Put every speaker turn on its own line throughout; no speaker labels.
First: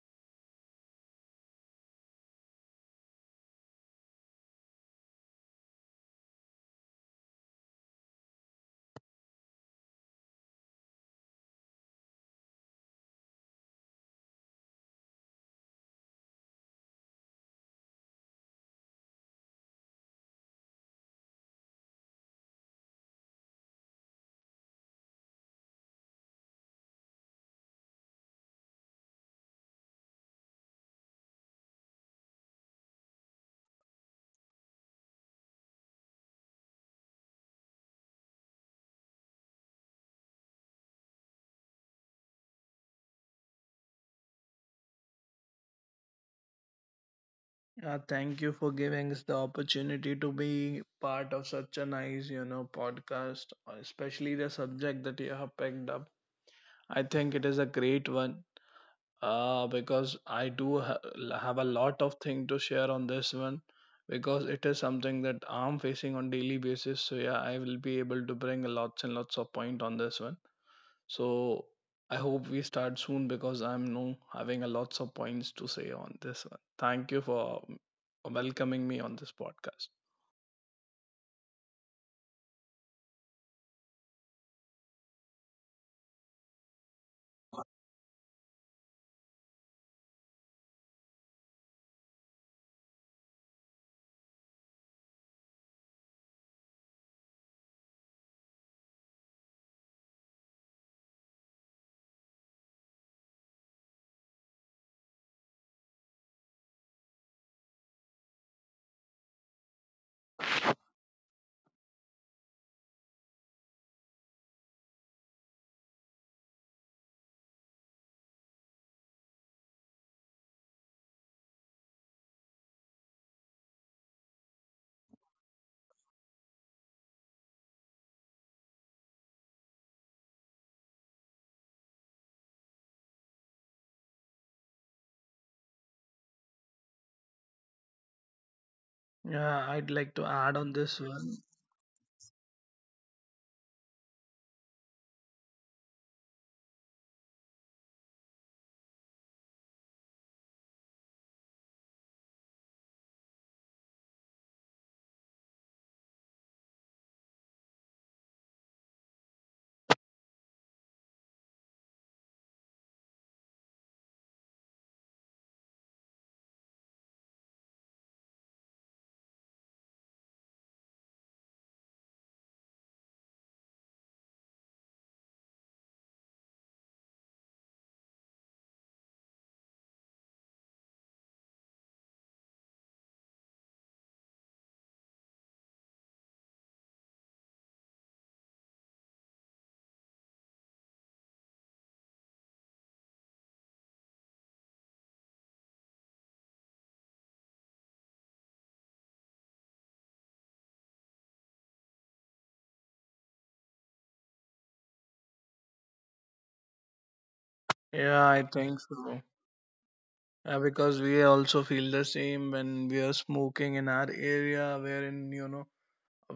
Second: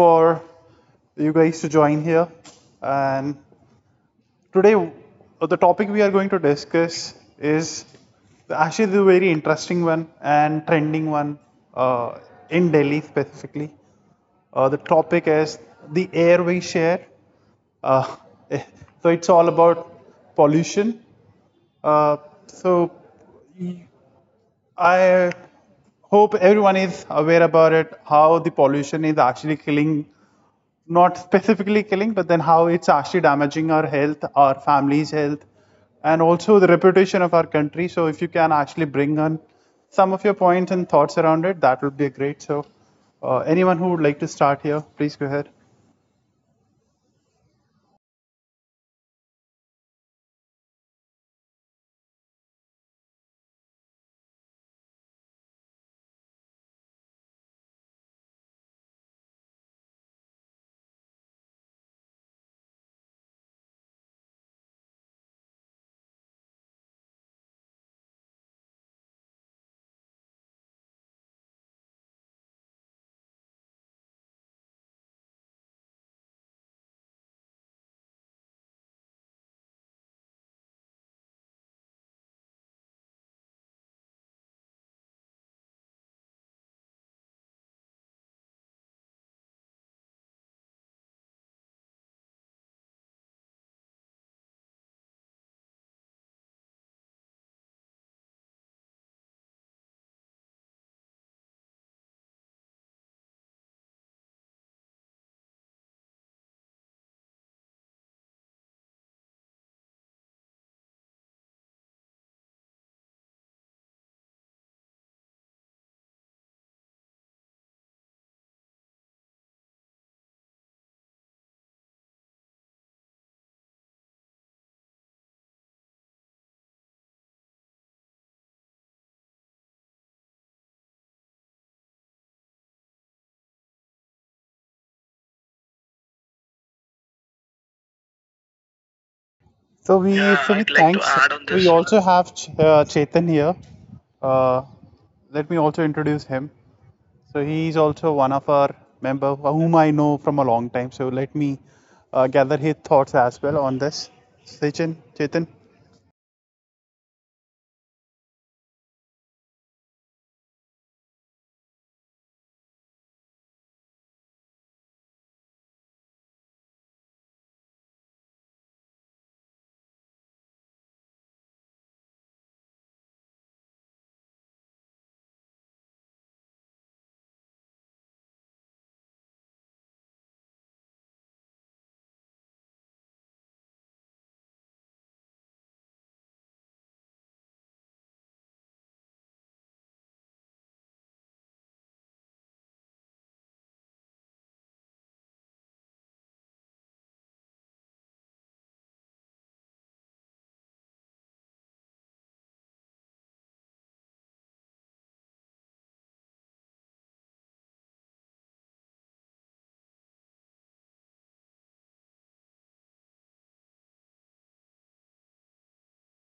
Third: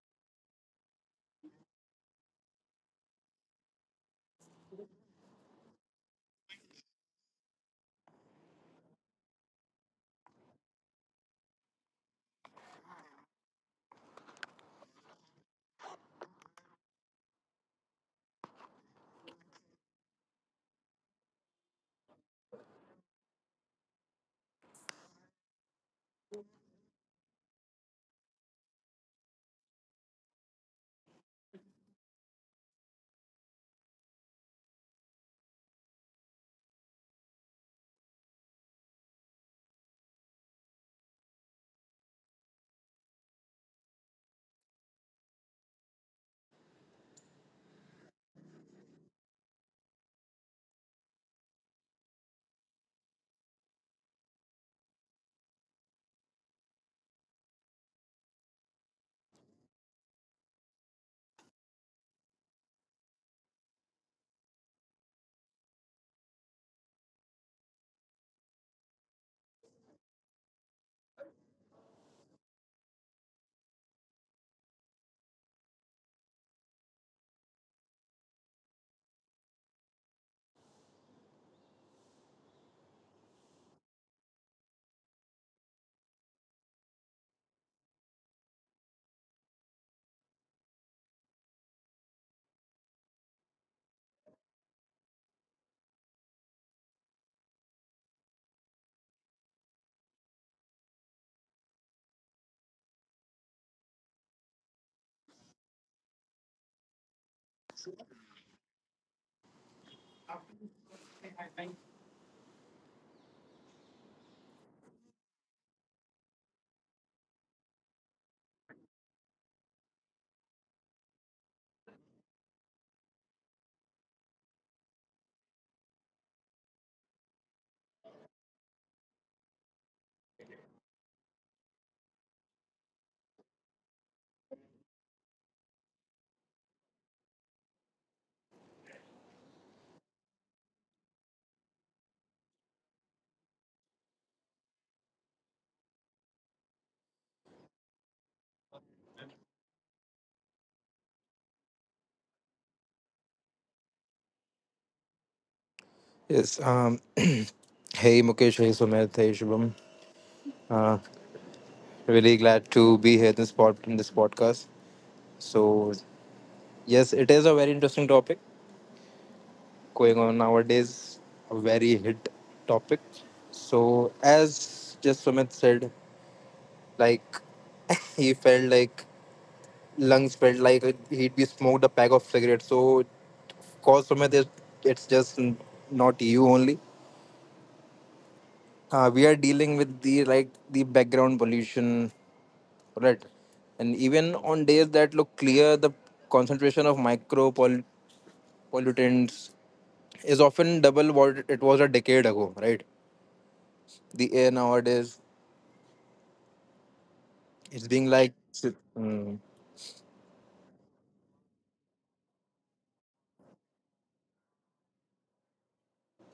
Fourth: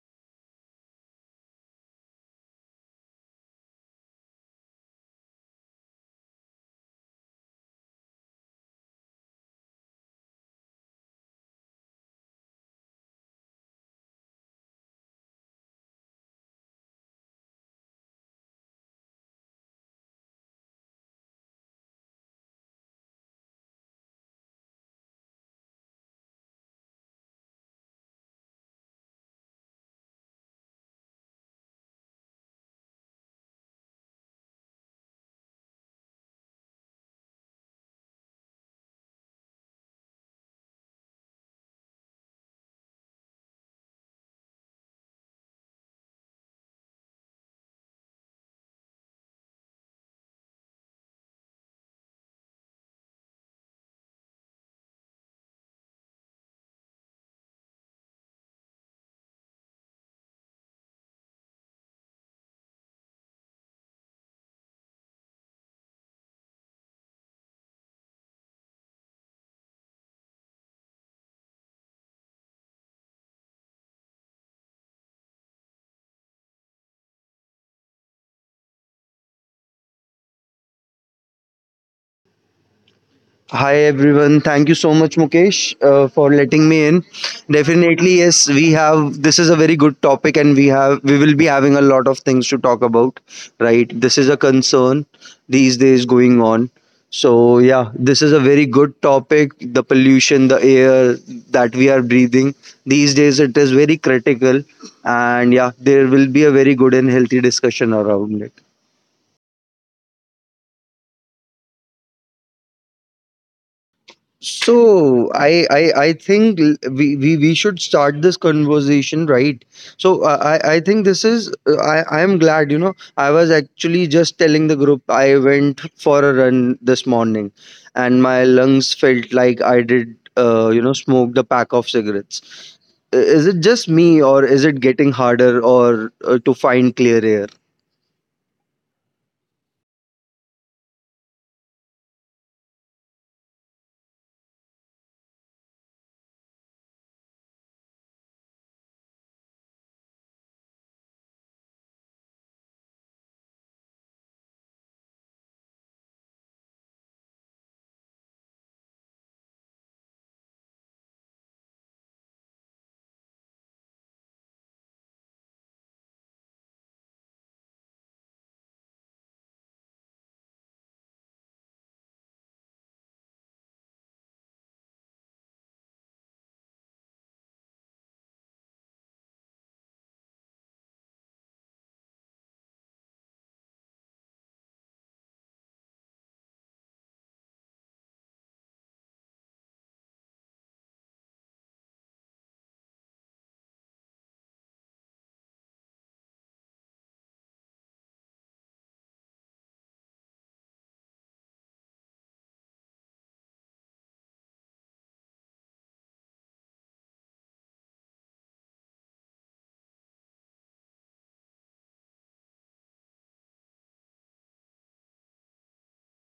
for you guys to join here. And today, the topic we are going to discuss is actually the very interesting one and trending one uh, in Delhi specifically. The topic is the air we share. Uh, so it's all about pollution. Uh, so I hope everyone is aware about it, how the pollution is actually killing, not specifically killing, but then how it's actually damaging our health, our family's health, and also the reputation of our country. So if you can actually bring on some of your points and thoughts around it, that would be great. So anyone who would like to start here, please go ahead.
Yeah, thank you for giving us the opportunity to be part of such a nice, you know, podcast, especially the subject that you have picked up. I think it is a great one because I have a lot of thing to share on this one because it is something that I'm facing on daily basis. So yeah, I will be able to bring lots and lots of point on this one. So I hope we start soon because I'm now having a lots of points to say on this one. Thank you for welcoming me on this podcast.
Hi everyone. Thank you so much, Mukesh, for letting me in. Definitely, yes, we have. This is a very good topic, and we will be having a lot of things to talk about. Right, this is a concern these days going on. So yeah, this is a very good topic. The pollution, the air that we are breathing these days, it is very critical, and yeah, there will be a very good and healthy discussion around it. So I think we should start this conversation right. So I think this is I am glad. You know, I was actually just telling the group I went for a run this morning, and my lungs felt like I did you know, smoked a pack of cigarettes. Is it just me, or is it getting harder or to find clear air?
Yeah, I'd
So
like
we,
to
Yeah,
add
so we
on
I'd like
this
to thanks. Add
one.
on We this. Also have Chetan here. Uh, Let me also introduce him. So he is also one of our member whom I know from a long time. So let me gather his thoughts as well on this. Sachin, Chetan.
Yes. Hey, Mukesh. Hey, Sumit. Hey, Shubham. Uh, Really glad to be here in this podcast. So, yes, it is a very interesting topic going on nowadays. A very hit topic. So, as just Sumit said, like he felt like lungs felt like he'd be smoked a pack of cigarettes. So, of course, Sumit, it's just not you only. We are dealing with the like the background pollution. Right. And even on days that look clear, the concentration of micro pollutants is often double what it was a decade ago, right? The air nowadays, it's being
Yeah,
like.
I think so.
Mm.
Yeah, because we also feel the same when we are smoking in our area, wherein, you know,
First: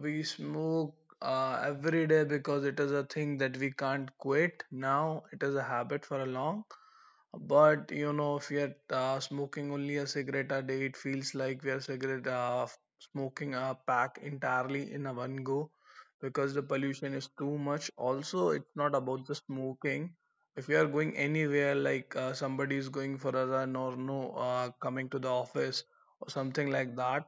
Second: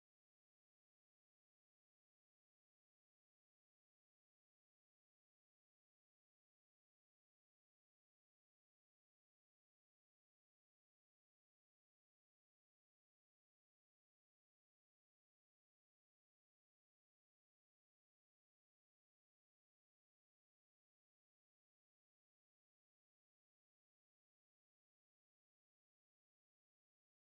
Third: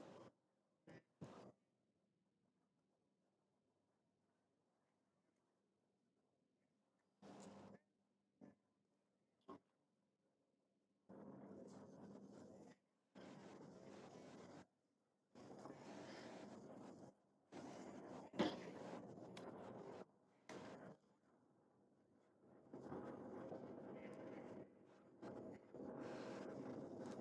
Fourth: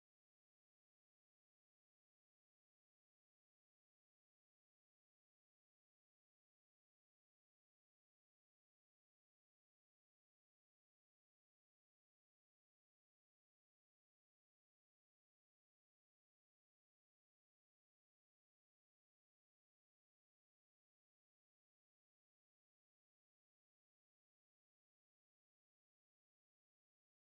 we smoke every day because it is a thing that we can't quit. Now it is a habit for a long. But you know, if you're smoking only a cigarette a day, it feels like we are cigarette smoking a pack entirely in a one go because the pollution is too much. Also, it's not about the smoking. If you are going anywhere, like somebody is going for a run or no, coming to the office or something like that,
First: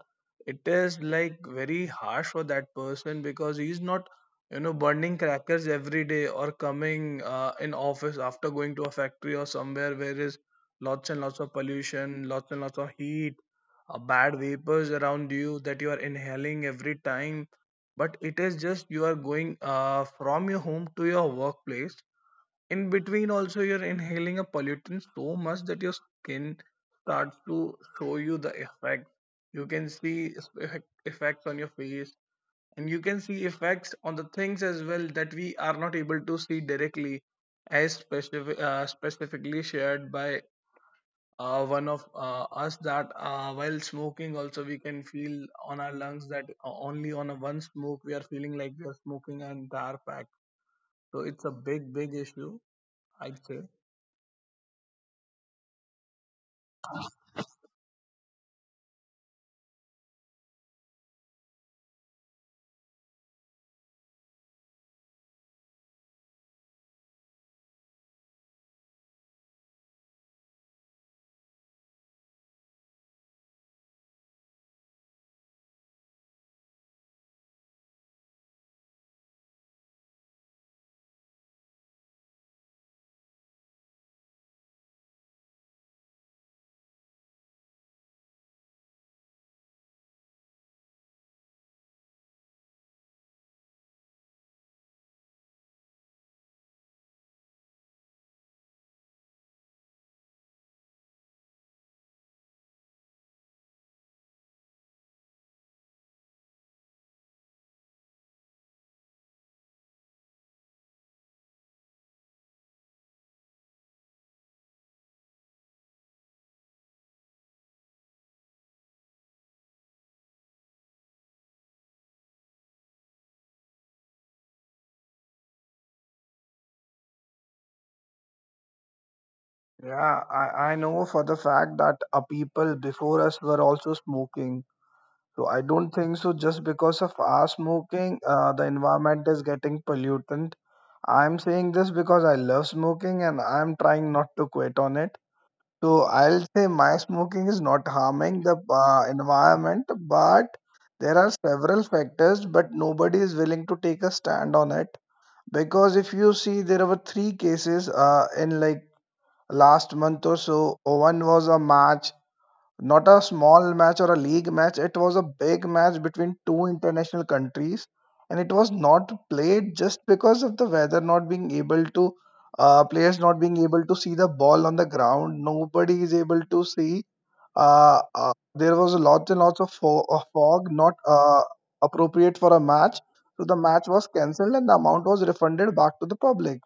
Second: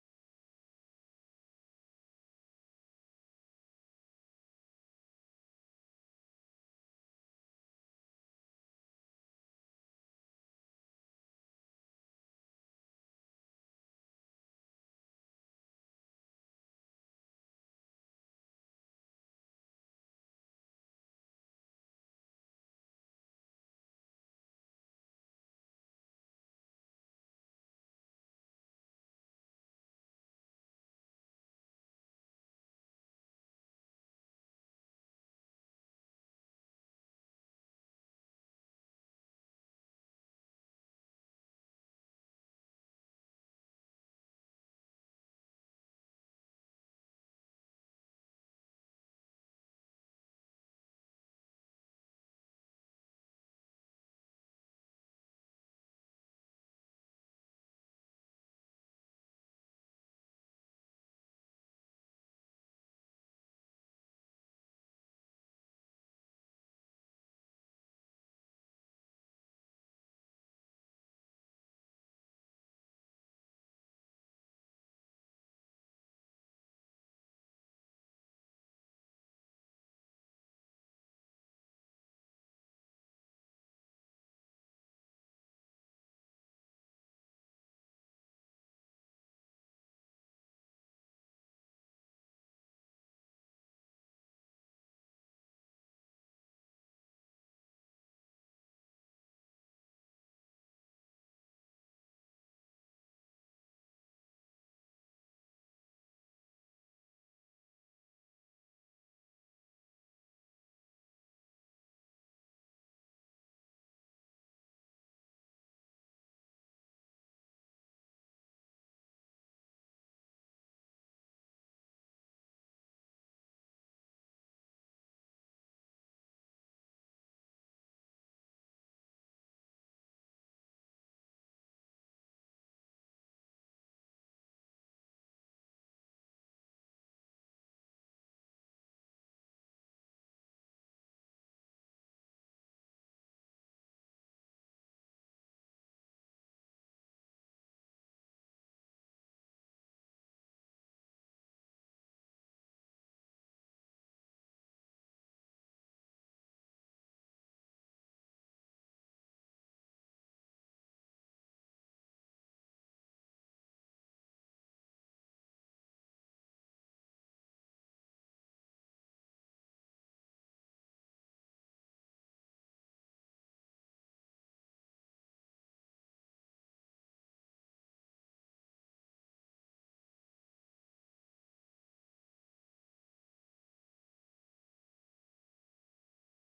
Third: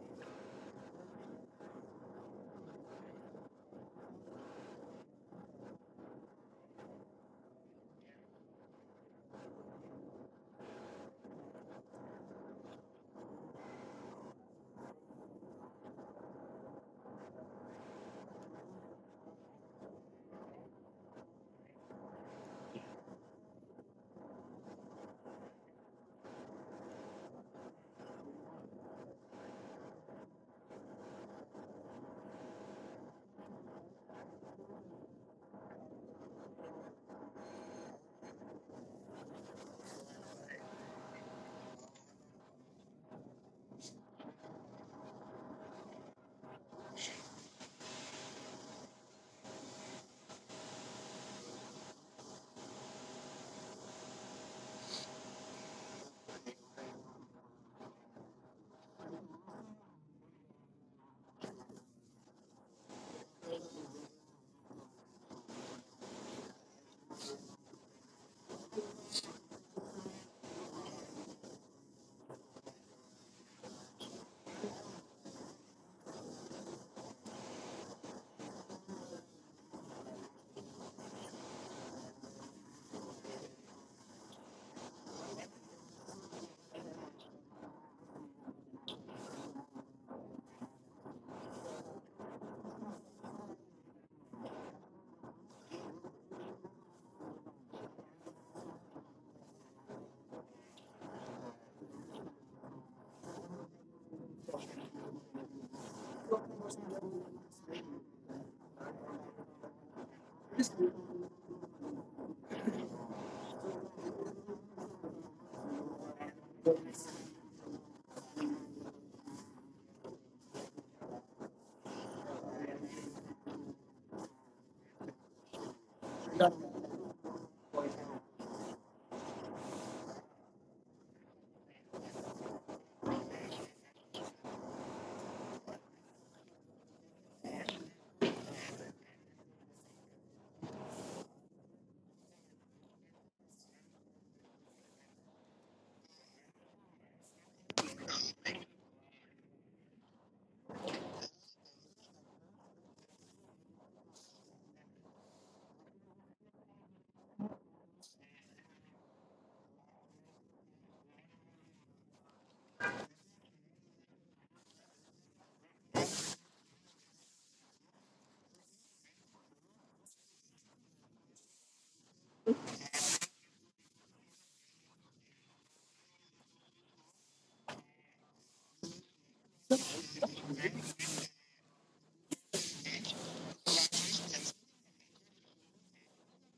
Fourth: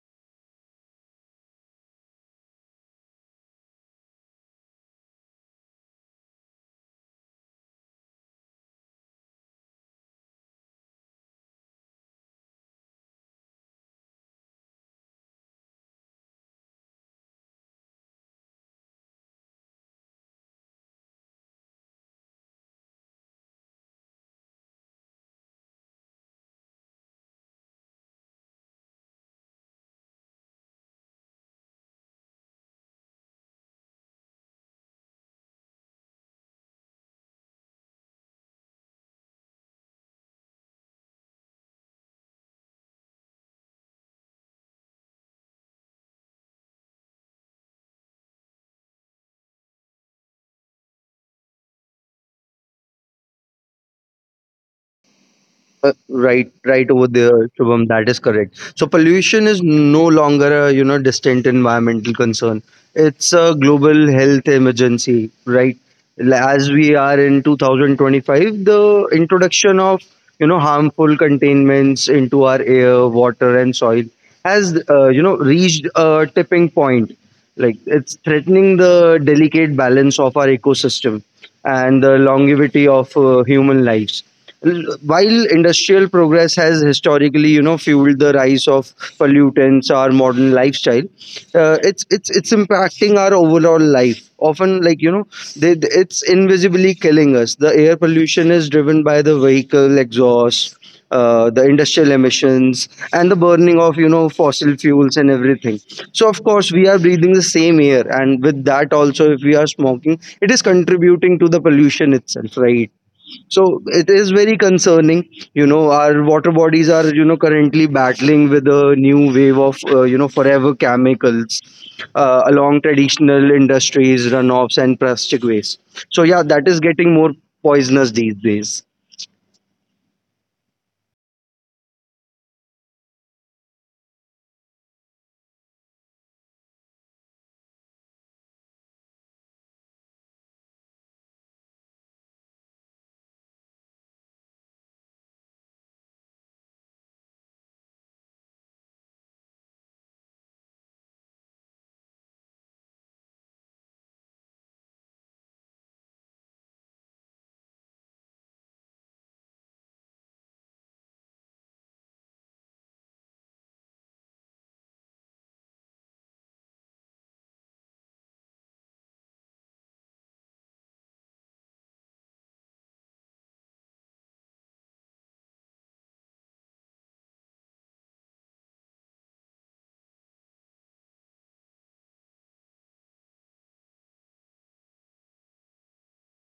it is like very harsh for that person because he is not you know burning crackers every day or coming in office after going to a factory or somewhere where is lots and lots of pollution, lots and lots of heat, bad vapors around you that you are inhaling every time. But it is just you are going from your home to your workplace, in between also you're inhaling a pollutant so much that your skin starts to show you the effect. You can see effect, effects on your face, and you can see effects on the things as well that we are not able to see directly, as specific, specifically shared by one of us, that while smoking also we can feel on our lungs that only on a one smoke we are feeling like we are smoking an entire pack. So it's a big big issue, I'd say.
Uh, right over there, Shubham, that is correct. So pollution is no longer a, you know, distant environmental concern. It's a global health emergency, right? As we are in 2025, the introduction of, you know, harmful containments into our air, water, and soil has, you know, reached a tipping point. Like, it's threatening the delicate balance of our ecosystem and the longevity of human lives. While industrial progress has historically, you know, fueled the rise of pollutants, our modern lifestyle, it's impacting our overall life often. Like, you know, it's invisibly killing us. The air pollution is driven by the vehicle exhaust, the industrial emissions, and the burning of, you know, fossil fuels and everything. So of course we are breathing the same air, and with that also, if we are smoking, it is contributing to the pollution itself, right? So it is very concerning. You know, our water bodies are, you know, currently battling with a new wave of, you know, forever chemicals, along traditional industries, runoffs, and plastic waste. So yeah, that is getting more poisonous these days.
Yeah, I know for the fact that people before us were also smoking. So I don't think so. Just because of our smoking, the environment is getting pollutant. I'm saying this because I love smoking and I'm trying not to quit on it. So I'll say my smoking is not harming the environment, but there are several factors, but nobody is willing to take a stand on it. Because if you see, there were three cases in like last month or so. One was a match, not a small match or a league match. It was a big match between two international countries, and it was not played just because of the weather not being able to, players not being able to see the ball on the ground. Nobody is able to see. There was lots and lots of of fog, not appropriate for a match. So the match was cancelled, and the amount was refunded back to the public.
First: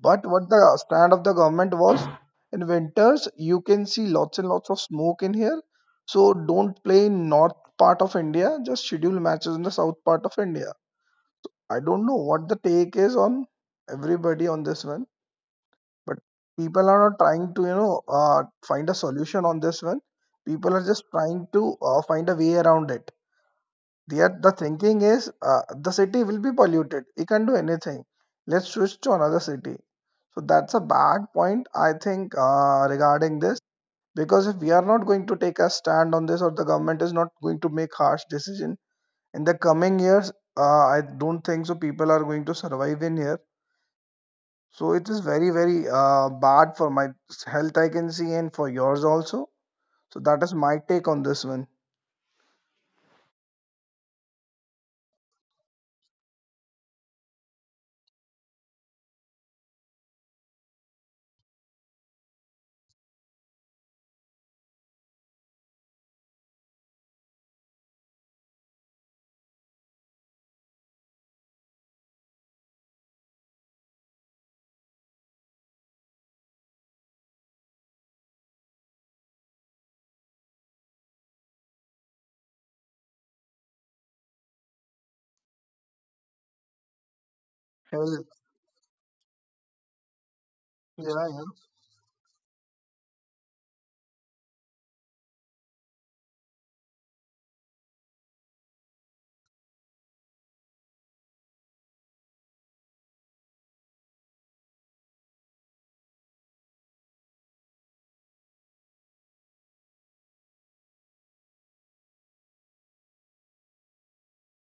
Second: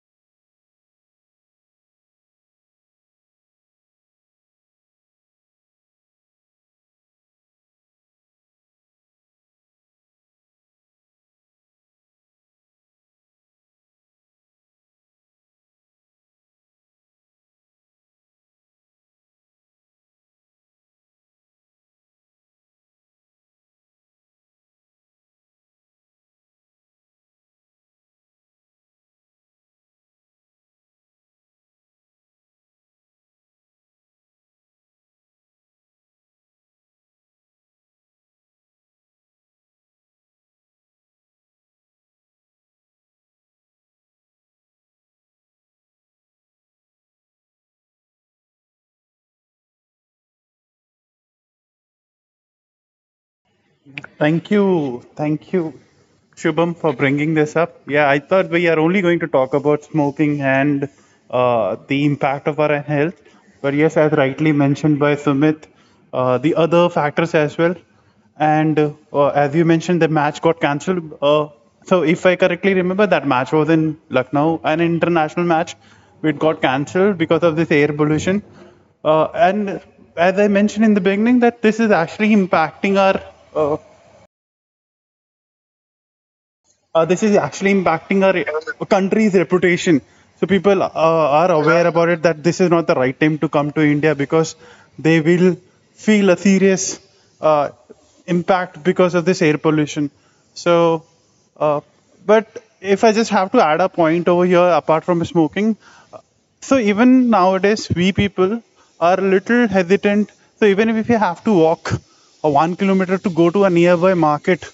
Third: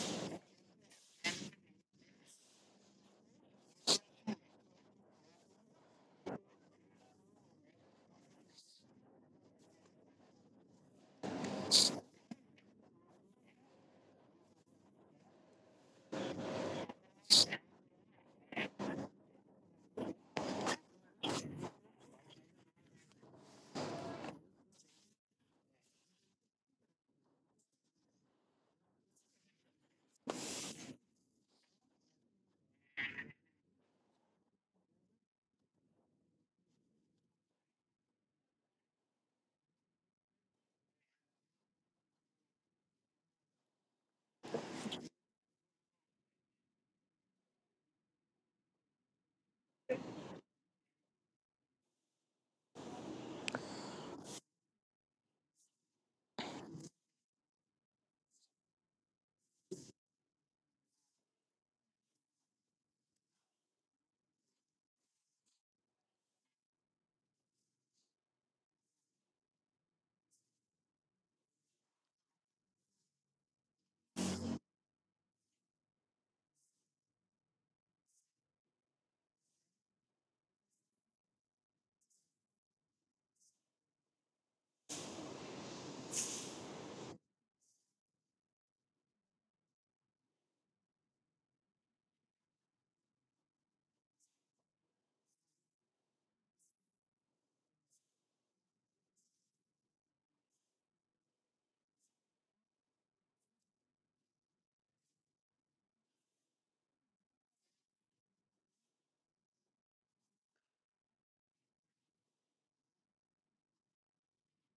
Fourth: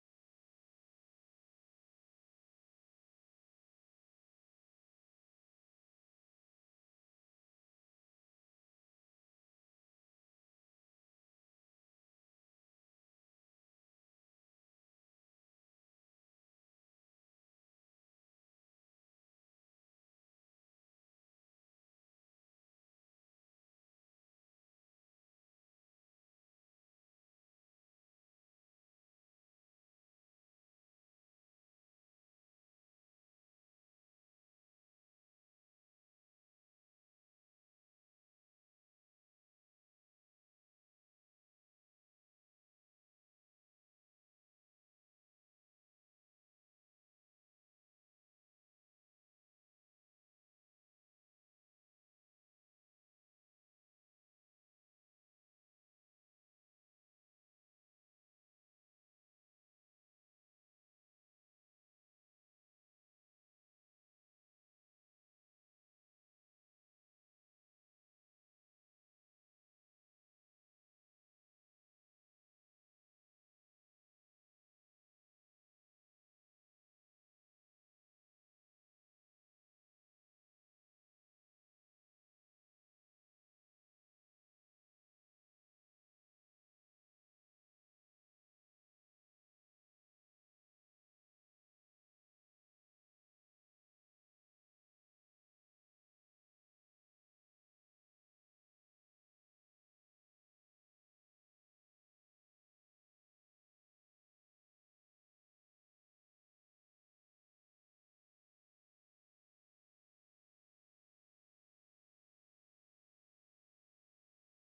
But what the stand of the government was, in winters, you can see lots and lots of smoke in here. So don't play in north part of India. Just schedule matches in the south part of India. I don't know what the take is on everybody on this one, but people are not trying to you know find a solution on this one. People are just trying to find a way around it. Yet the thinking is the city will be polluted. It can do anything. Let's switch to another city. So that's a bad point, I think, regarding this. Because if we are not going to take a stand on this, or the government is not going to make harsh decision in the coming years, I don't think so. People are going to survive in here. So it is very, very bad for my health, I can see, and for yours also. So that is my take on this one.
Thank you. Thank you, Shubham, for bringing this up. Yeah, I thought we are only going to talk about smoking and the impact of our health. But yes, as rightly mentioned by Sumit, the other factors as well. And as you mentioned, the match got cancelled. So, if I correctly remember, that match was in Lucknow, an international match. It got cancelled because of this air pollution. And as I mentioned in the beginning, that uh, this is actually impacting
Health,
our country's reputation. So people
yeah.
are aware about it that this is not the right time to come to India because they will feel a serious uh, impact because of this air pollution. So, uh, but if I just have to add a point over here, apart from smoking, so even nowadays, we people are a little hesitant. So even if we have to walk a 1 kilometer to go to a nearby market,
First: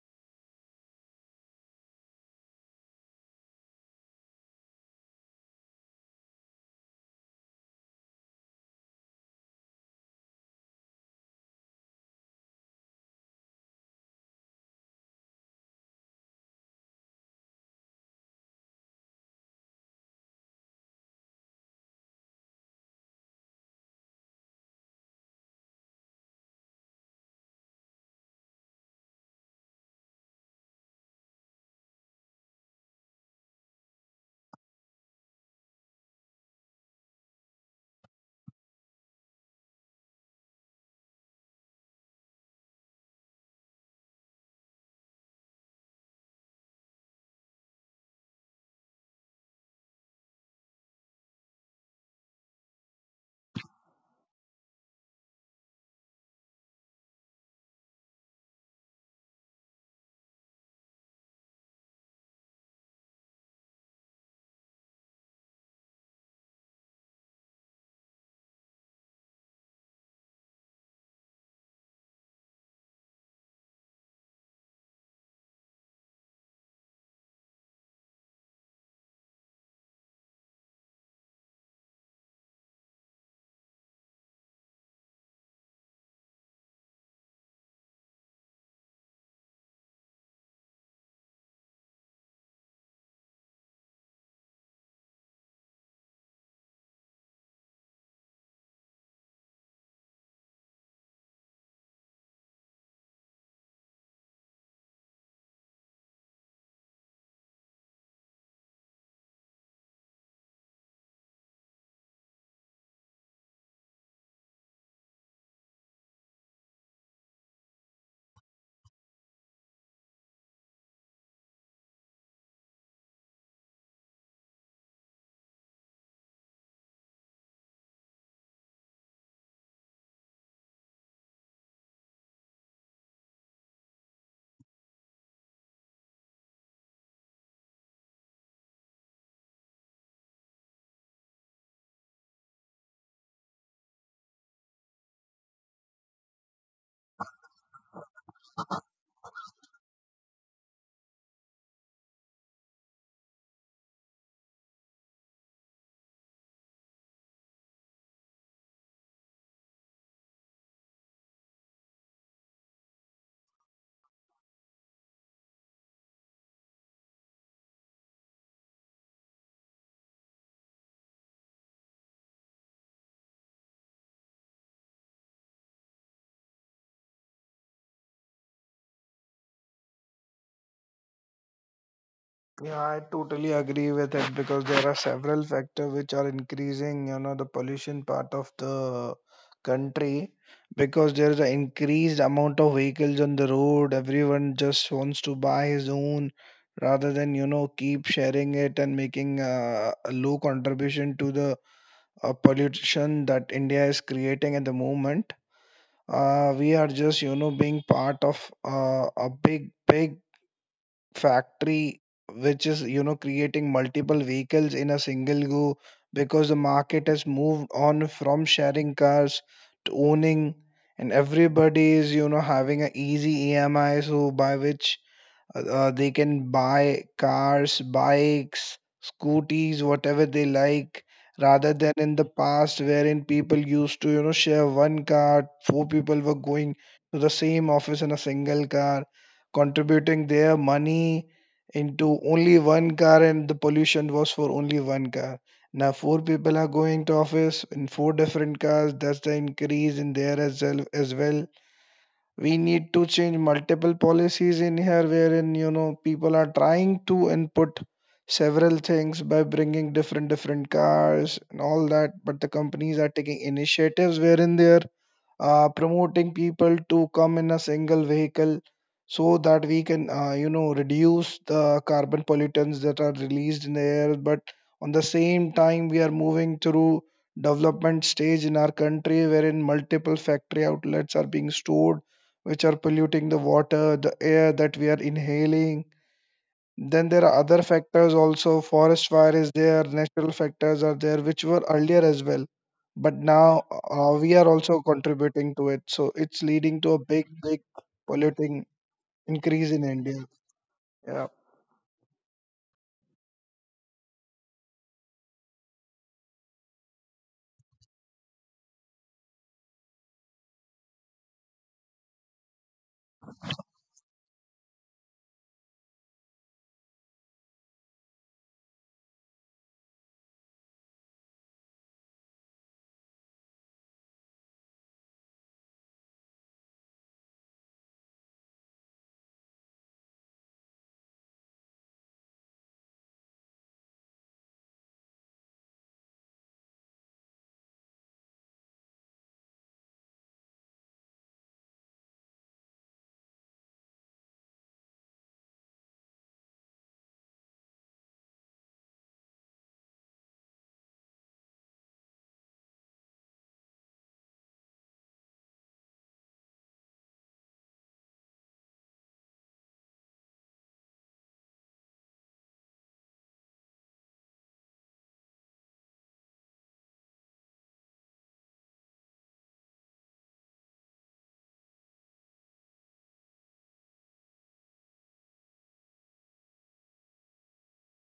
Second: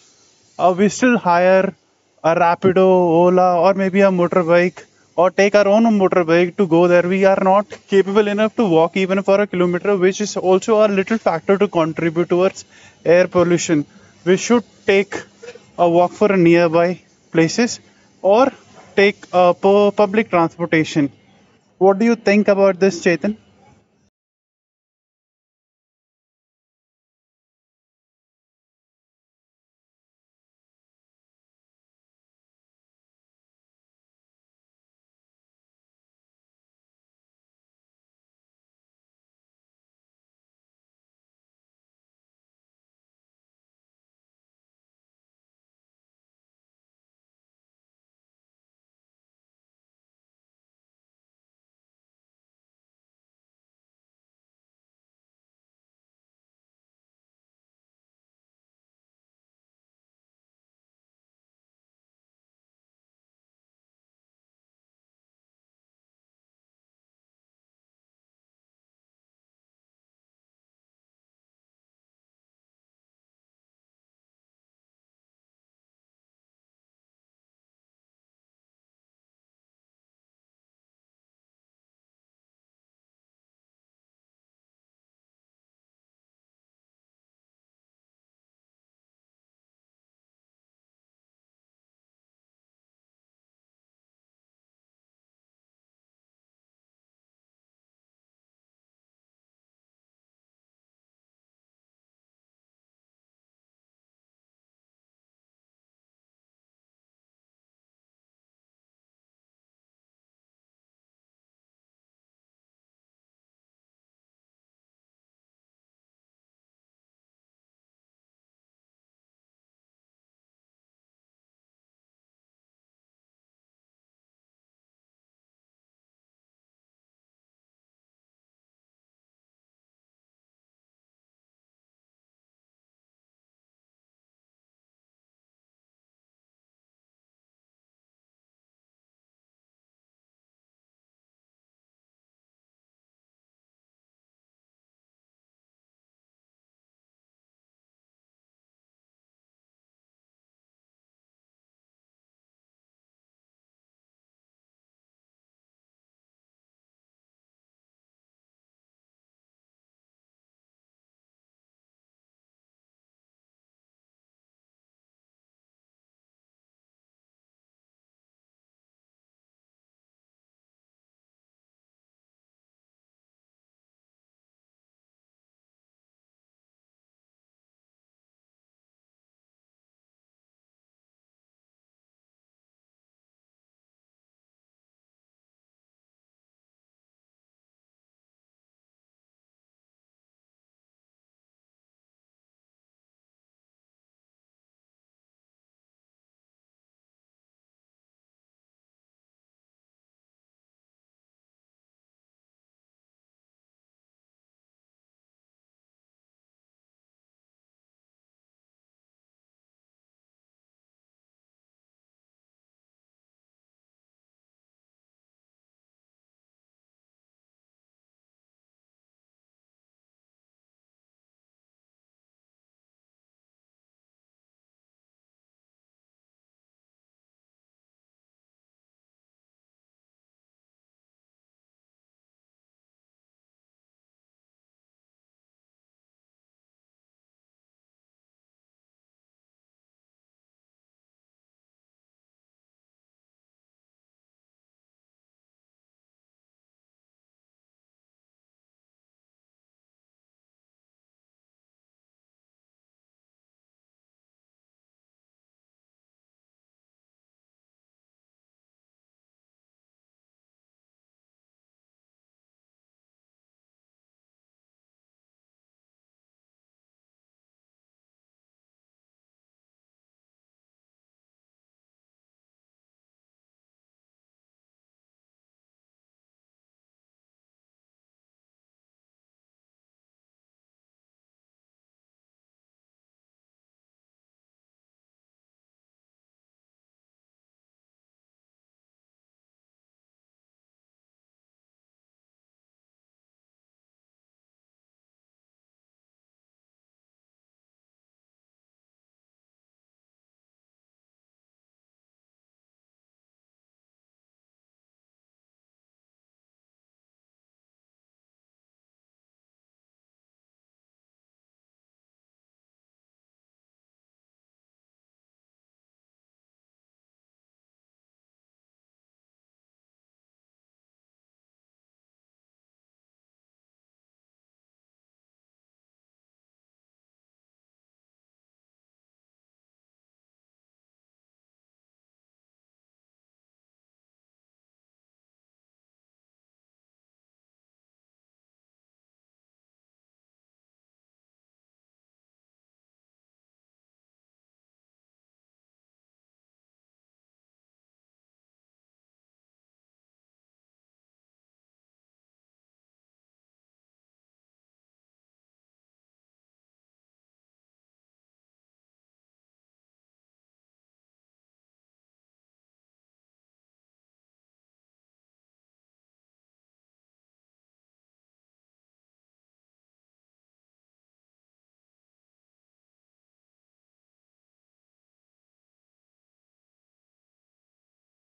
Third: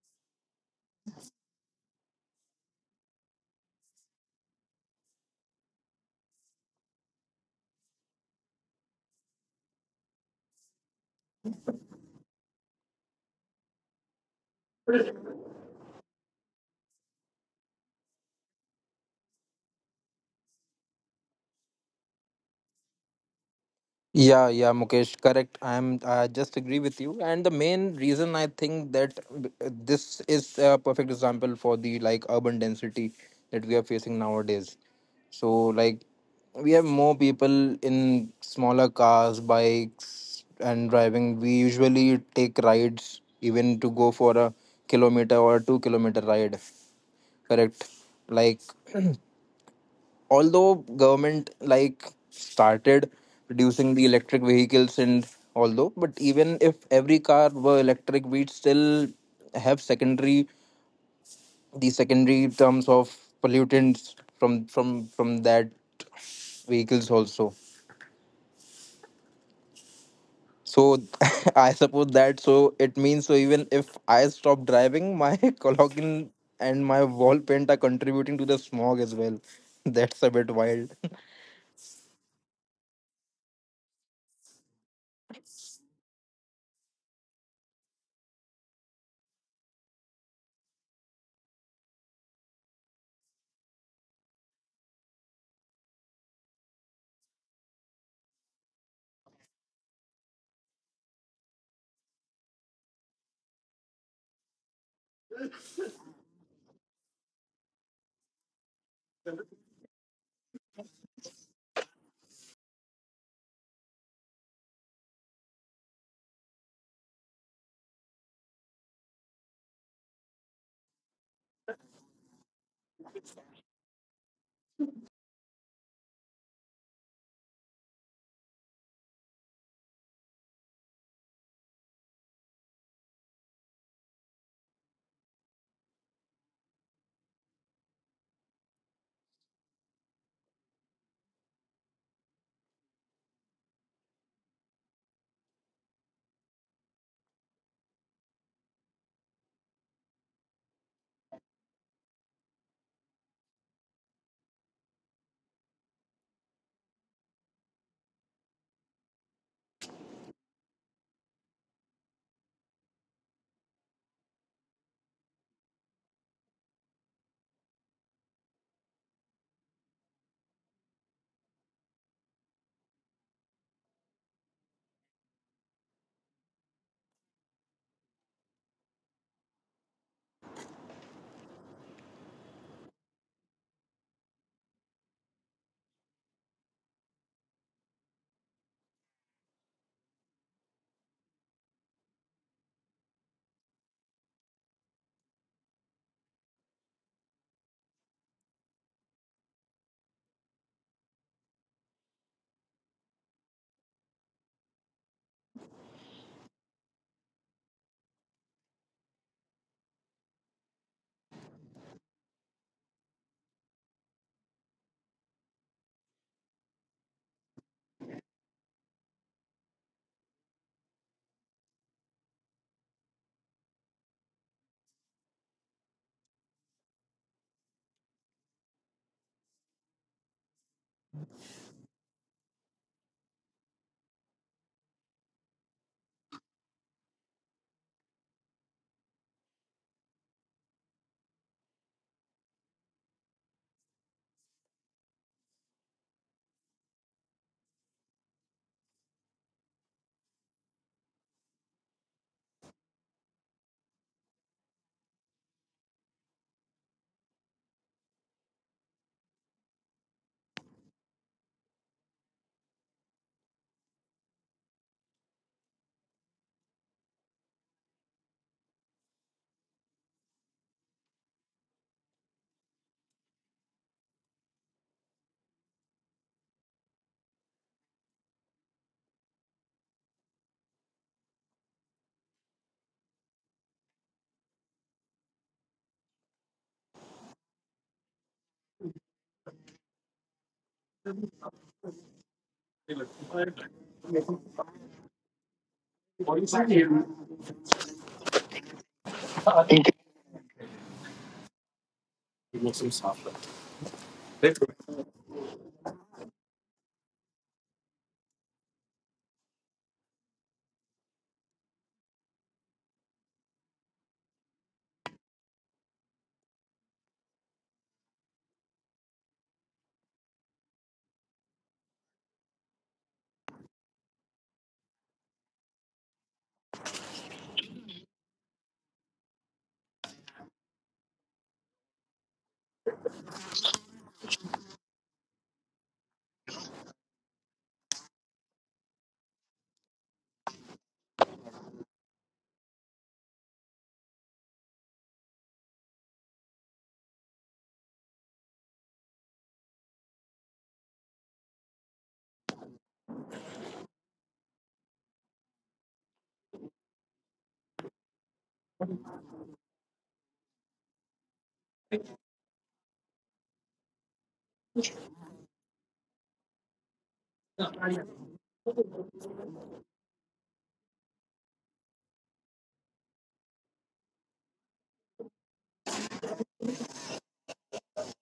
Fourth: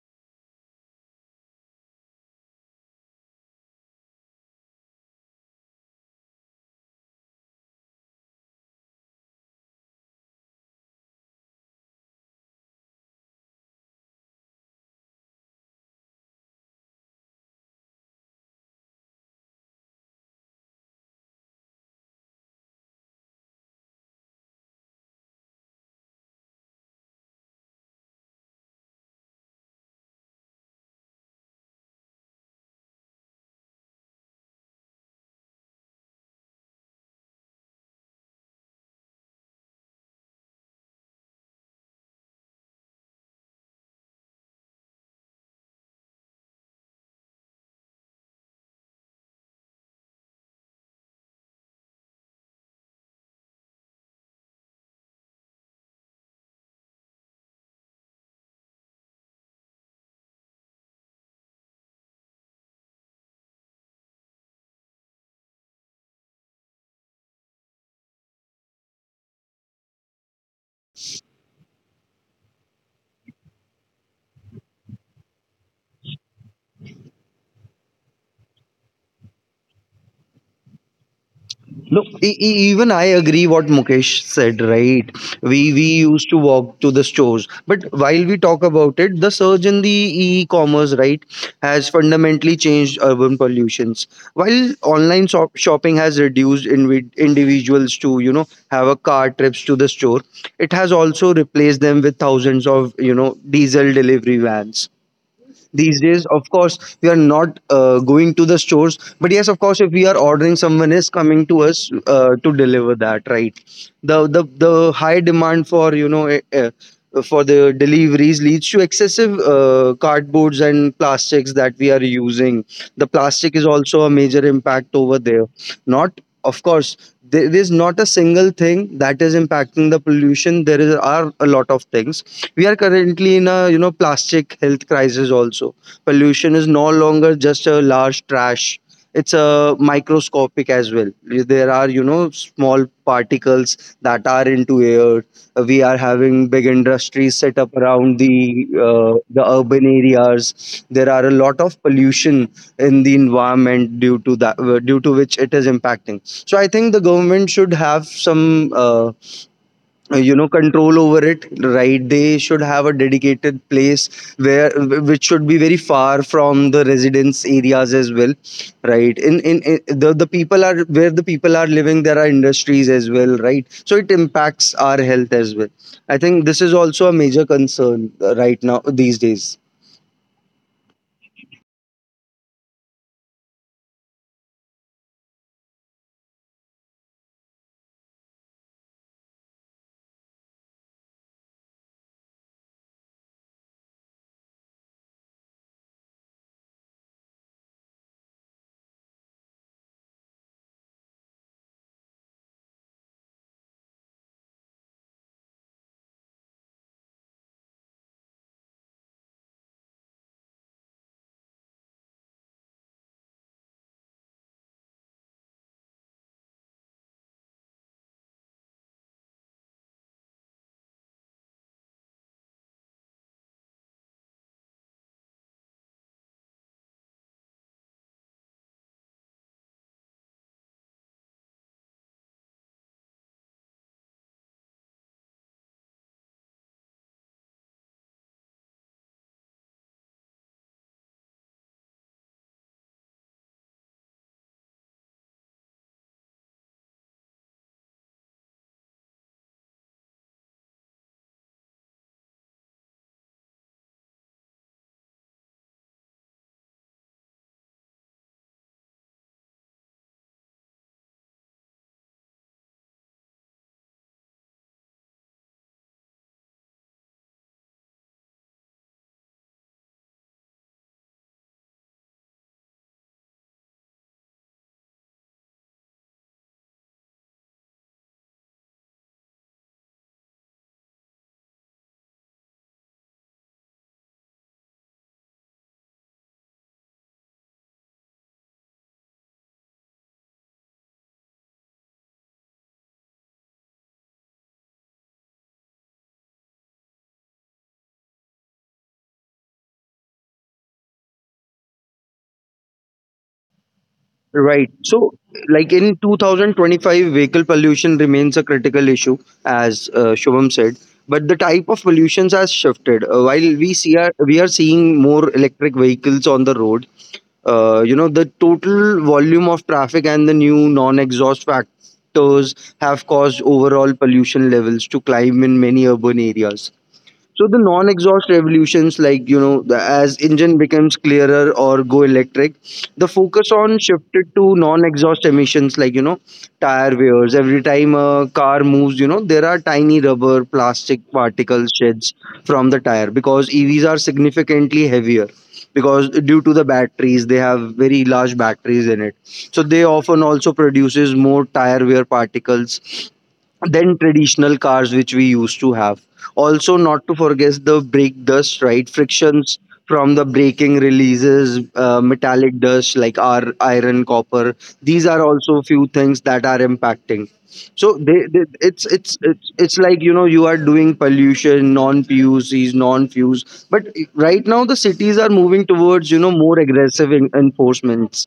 we still hire a Rapido, Ola, or maybe a motorbike, or take our own motorbike to go there. We are not capable enough to walk even for a kilometer, which is also a little factor to contribute towards air pollution. We should take a walk for a nearby places or take public transportation. What do you think about this, Chetan?
Yeah, yeah, Mukesh, correct. I am. I just agree with you. And the main reason I think this is a perfect example for the like urban density that we are facing nowadays. So, like we have more people in smaller cars, bikes, and driving. We usually take rides even to go for a kilometer or 2 kilometer ride. Correct. Like, although government like started reducing the electric vehicles, and although, but even if every car were electric, we'd still have secondary the secondary terms of pollutants from that vehicles also. So, I suppose that, so it means, so even if I stop driving, my cologne and my wall paint are contributing to the smog as well. That's a bit wild.
No, even I agree what Mukesh said, right? We used to walk to the stores, but while we talk about it, the surge in the e-commerce, right, has fundamentally changed urban pollutions. While online shopping has reduced individuals to, you know, have a car trips to the store, it has also replaced them with thousands of, you know, diesel delivery vans these days. Of course, we are not going to the stores, but yes, of course, if we are ordering, someone is coming to us to deliver that, right? The high demand for, you know, for the deliveries leads to excessive cardboards and plastics that we are using. The plastic is also a major impact over there. Not, of course, there is not a single thing that is impacting the pollution. There are a lot of things. We are currently in a, you know, plastic health crisis also. Pollution is no longer just a large trash. It's a microscopic as well. There are, you know, small particles that are into air. We are having big industries set up around the urban areas. There are a lot of pollution in the environment due to that, due to which it is impacting. So I think the government should have some. You know, control over it, right? They should have a dedicated place which should be very far from the residence areas as well, right? In The people are, where the people are living, there are industries as well, right? So it impacts our health as well. I think this is also a major concern, right now these days.
Yeah, I totally agree with it because there are several factors which are increasing, you know, the pollution part of the country because there is an increased amount of vehicles on the road. Everyone just wants to buy his own rather than, you know, keep sharing it and making a low contribution to the pollution that India is creating at the moment. We are just, you know, being part of a big, big factory which is you know creating multiple vehicles in a single go because the market has moved on from sharing cars to owning, and everybody is you know having an easy EMI, so by which they can buy cars, bikes, scooties, whatever they like, rather than in the past wherein people used to, you know, share one car, four people were going to the same office in a single car, contributing their money into only one car, and the pollution was for only one car. Now four people are going to office in four different cars. That's the increase in there as well. As well, we need to change multiple policies in here wherein you know people are trying to input several things by bringing different different cars and all that, but the companies are taking initiatives wherein they are promoting people to come in a single vehicle so that we can you know reduce the carbon pollutants that are released in the air. But on the same time, we are moving through development stage in our country wherein multiple factory outlets are being stored which are polluting the water, the air that we are inhaling. Then there are other factors also. Forest fire is there, natural factors are there, which were earlier as well, but now we are also contributing to it, so it's leading to a big big polluting increase in India. Yeah.
Right. So, like in 2025, vehicle pollution remains a critical issue, as Shubham said. But the type of pollutions has shifted. While we are seeing more electric vehicles on the road, you know, the total volume of traffic and the new non-exhaust factors have caused overall pollution levels to climb in many urban areas. So the non-exhaust revolutions, like, you know, the, as engine becomes clearer or go electric, the focus on shifted to non-exhaust emissions, like, you know, tire wears. Every time a car moves, you know, there are tiny rubber, plastic particle sheds from the tire, because EVs are significantly heavier. Because due to the batteries, they have very large batteries in it, so they often also produces more tire wear particles than traditional cars which we used to have. Also, not to forget the brake dust, right? Frictions from the braking releases metallic dust like our iron, copper. These are also few things that are impacting. So it's like, you know, you are doing pollution, non-PUCs, non-fuse. But right now the cities are moving towards, you know, more aggressive enforcements.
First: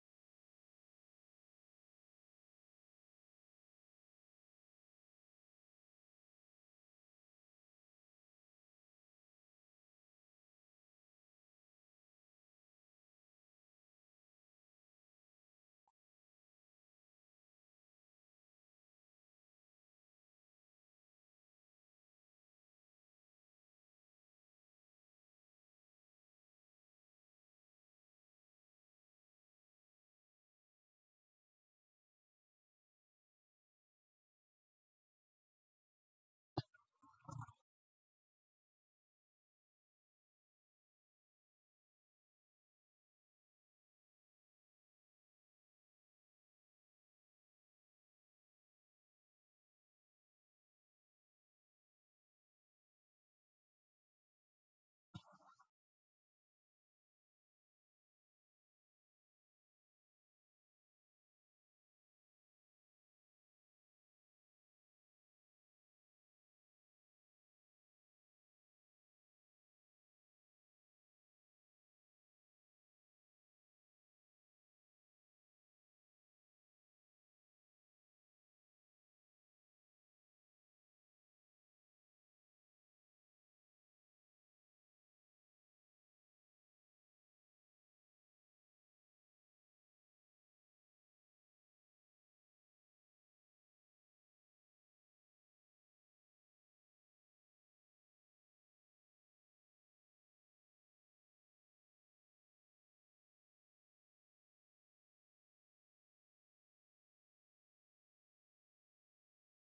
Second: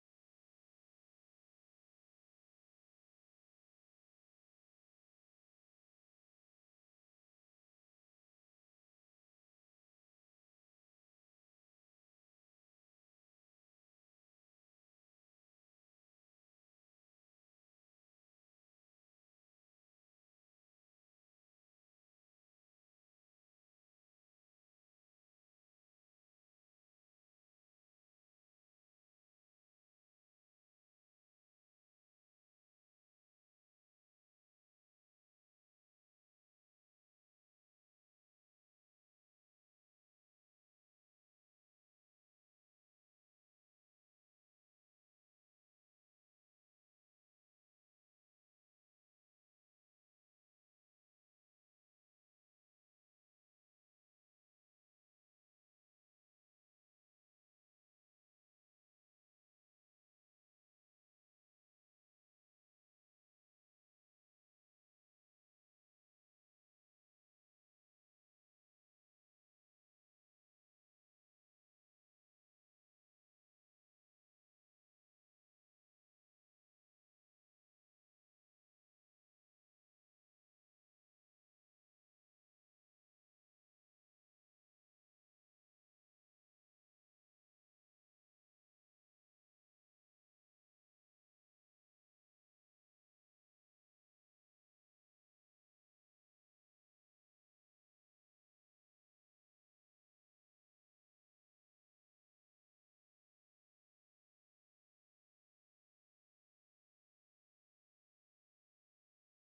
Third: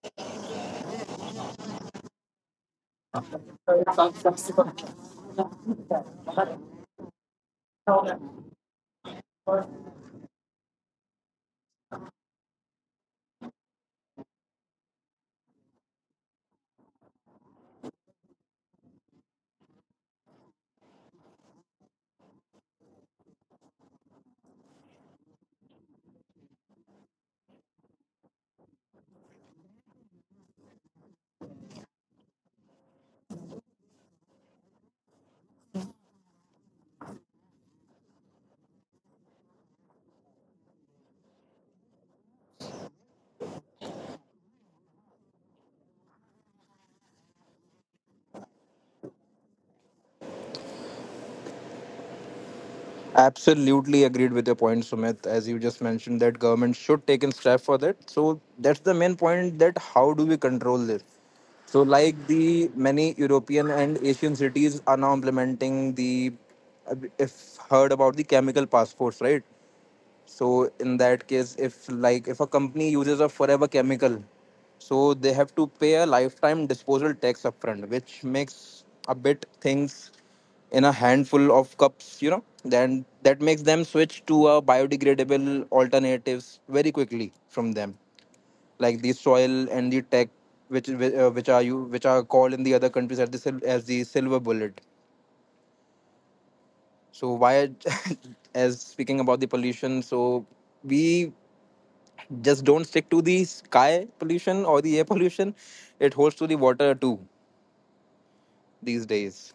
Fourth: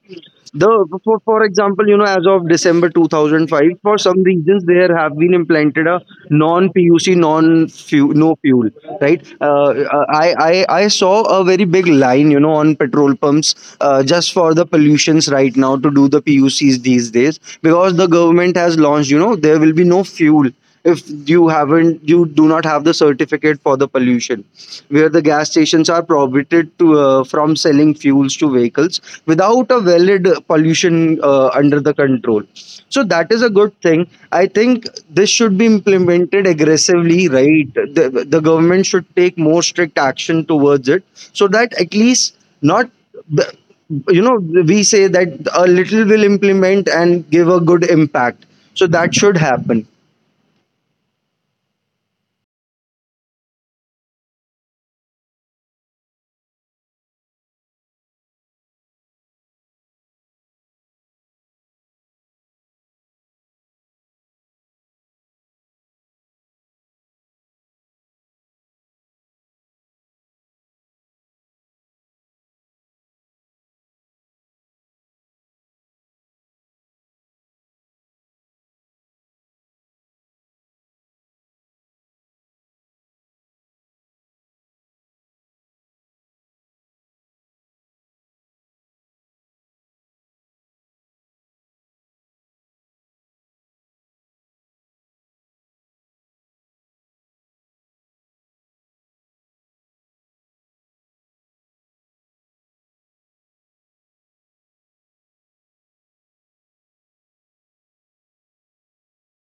The for example, you know, as of December 2005, for some reasons there have been implanted a non-PUC, non-fuel, no fuel, right? I saw a very big line, you know, on petrol pumps just for the pollutions right now to do the PUCs these days, because the government has launched, you know, there will be no fuel if you haven't, you do not have the certificate for the pollution, where the gas stations are prohibited to, from selling fuels to vehicles without a valid pollution under the control. So that is a good thing. I think this should be implemented aggressively, right? The government should take more strict action towards it, so that at least not the- you know, we say that a little will implement and give a good impact, so that should happen.
Absolutely agreed with your point, Sumit. As you just mentioned, that government should take in step for that. So that's the main point. That how do we control this? So, like, the many European and Asian cities are now implementing the, if heard about the chemical passports, right? So in that case, if, like, if a company uses a forever chemical, so they have to pay a lifetime disposal tax upfront, which makes a bit things in a handful of cups, you know. Then that makes them switch to a biodegradable alternatives very quickly from them, like the soil and the tech, which which are you which are called in the other countries as the silver bullet. So why, as speaking about the pollution, so we just don't stick to the sky pollution or the air pollution. It holds to the water too these days.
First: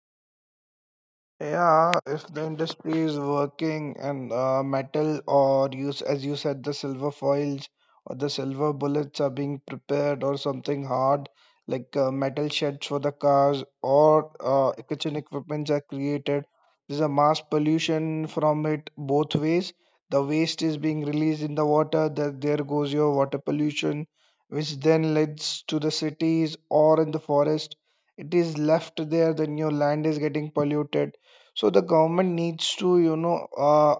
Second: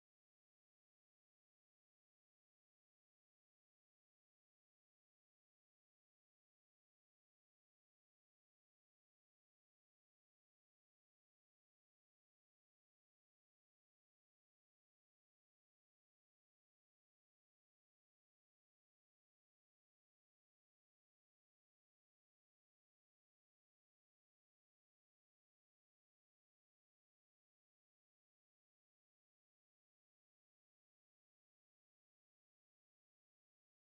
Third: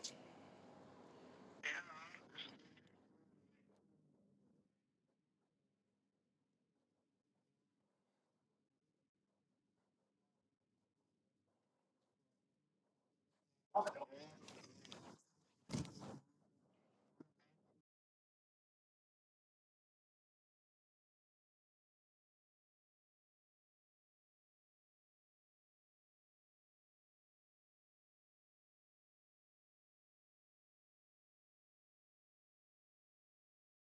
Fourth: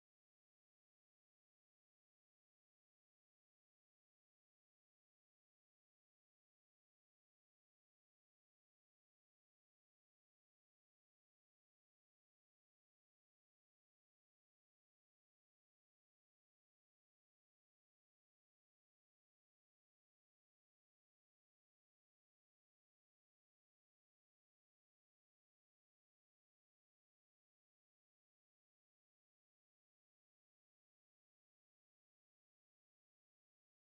Yeah, if the industry is working and metal or use, as you said, the silver foils or the silver bullets are being prepared or something hard like metal sheds for the cars or kitchen equipments are created. There's a mass pollution from it both ways. The waste is being released in the water. That there goes your water pollution, which then leads to the cities or in the forest. It is left there. Then your land is getting polluted. So the government needs to, you know,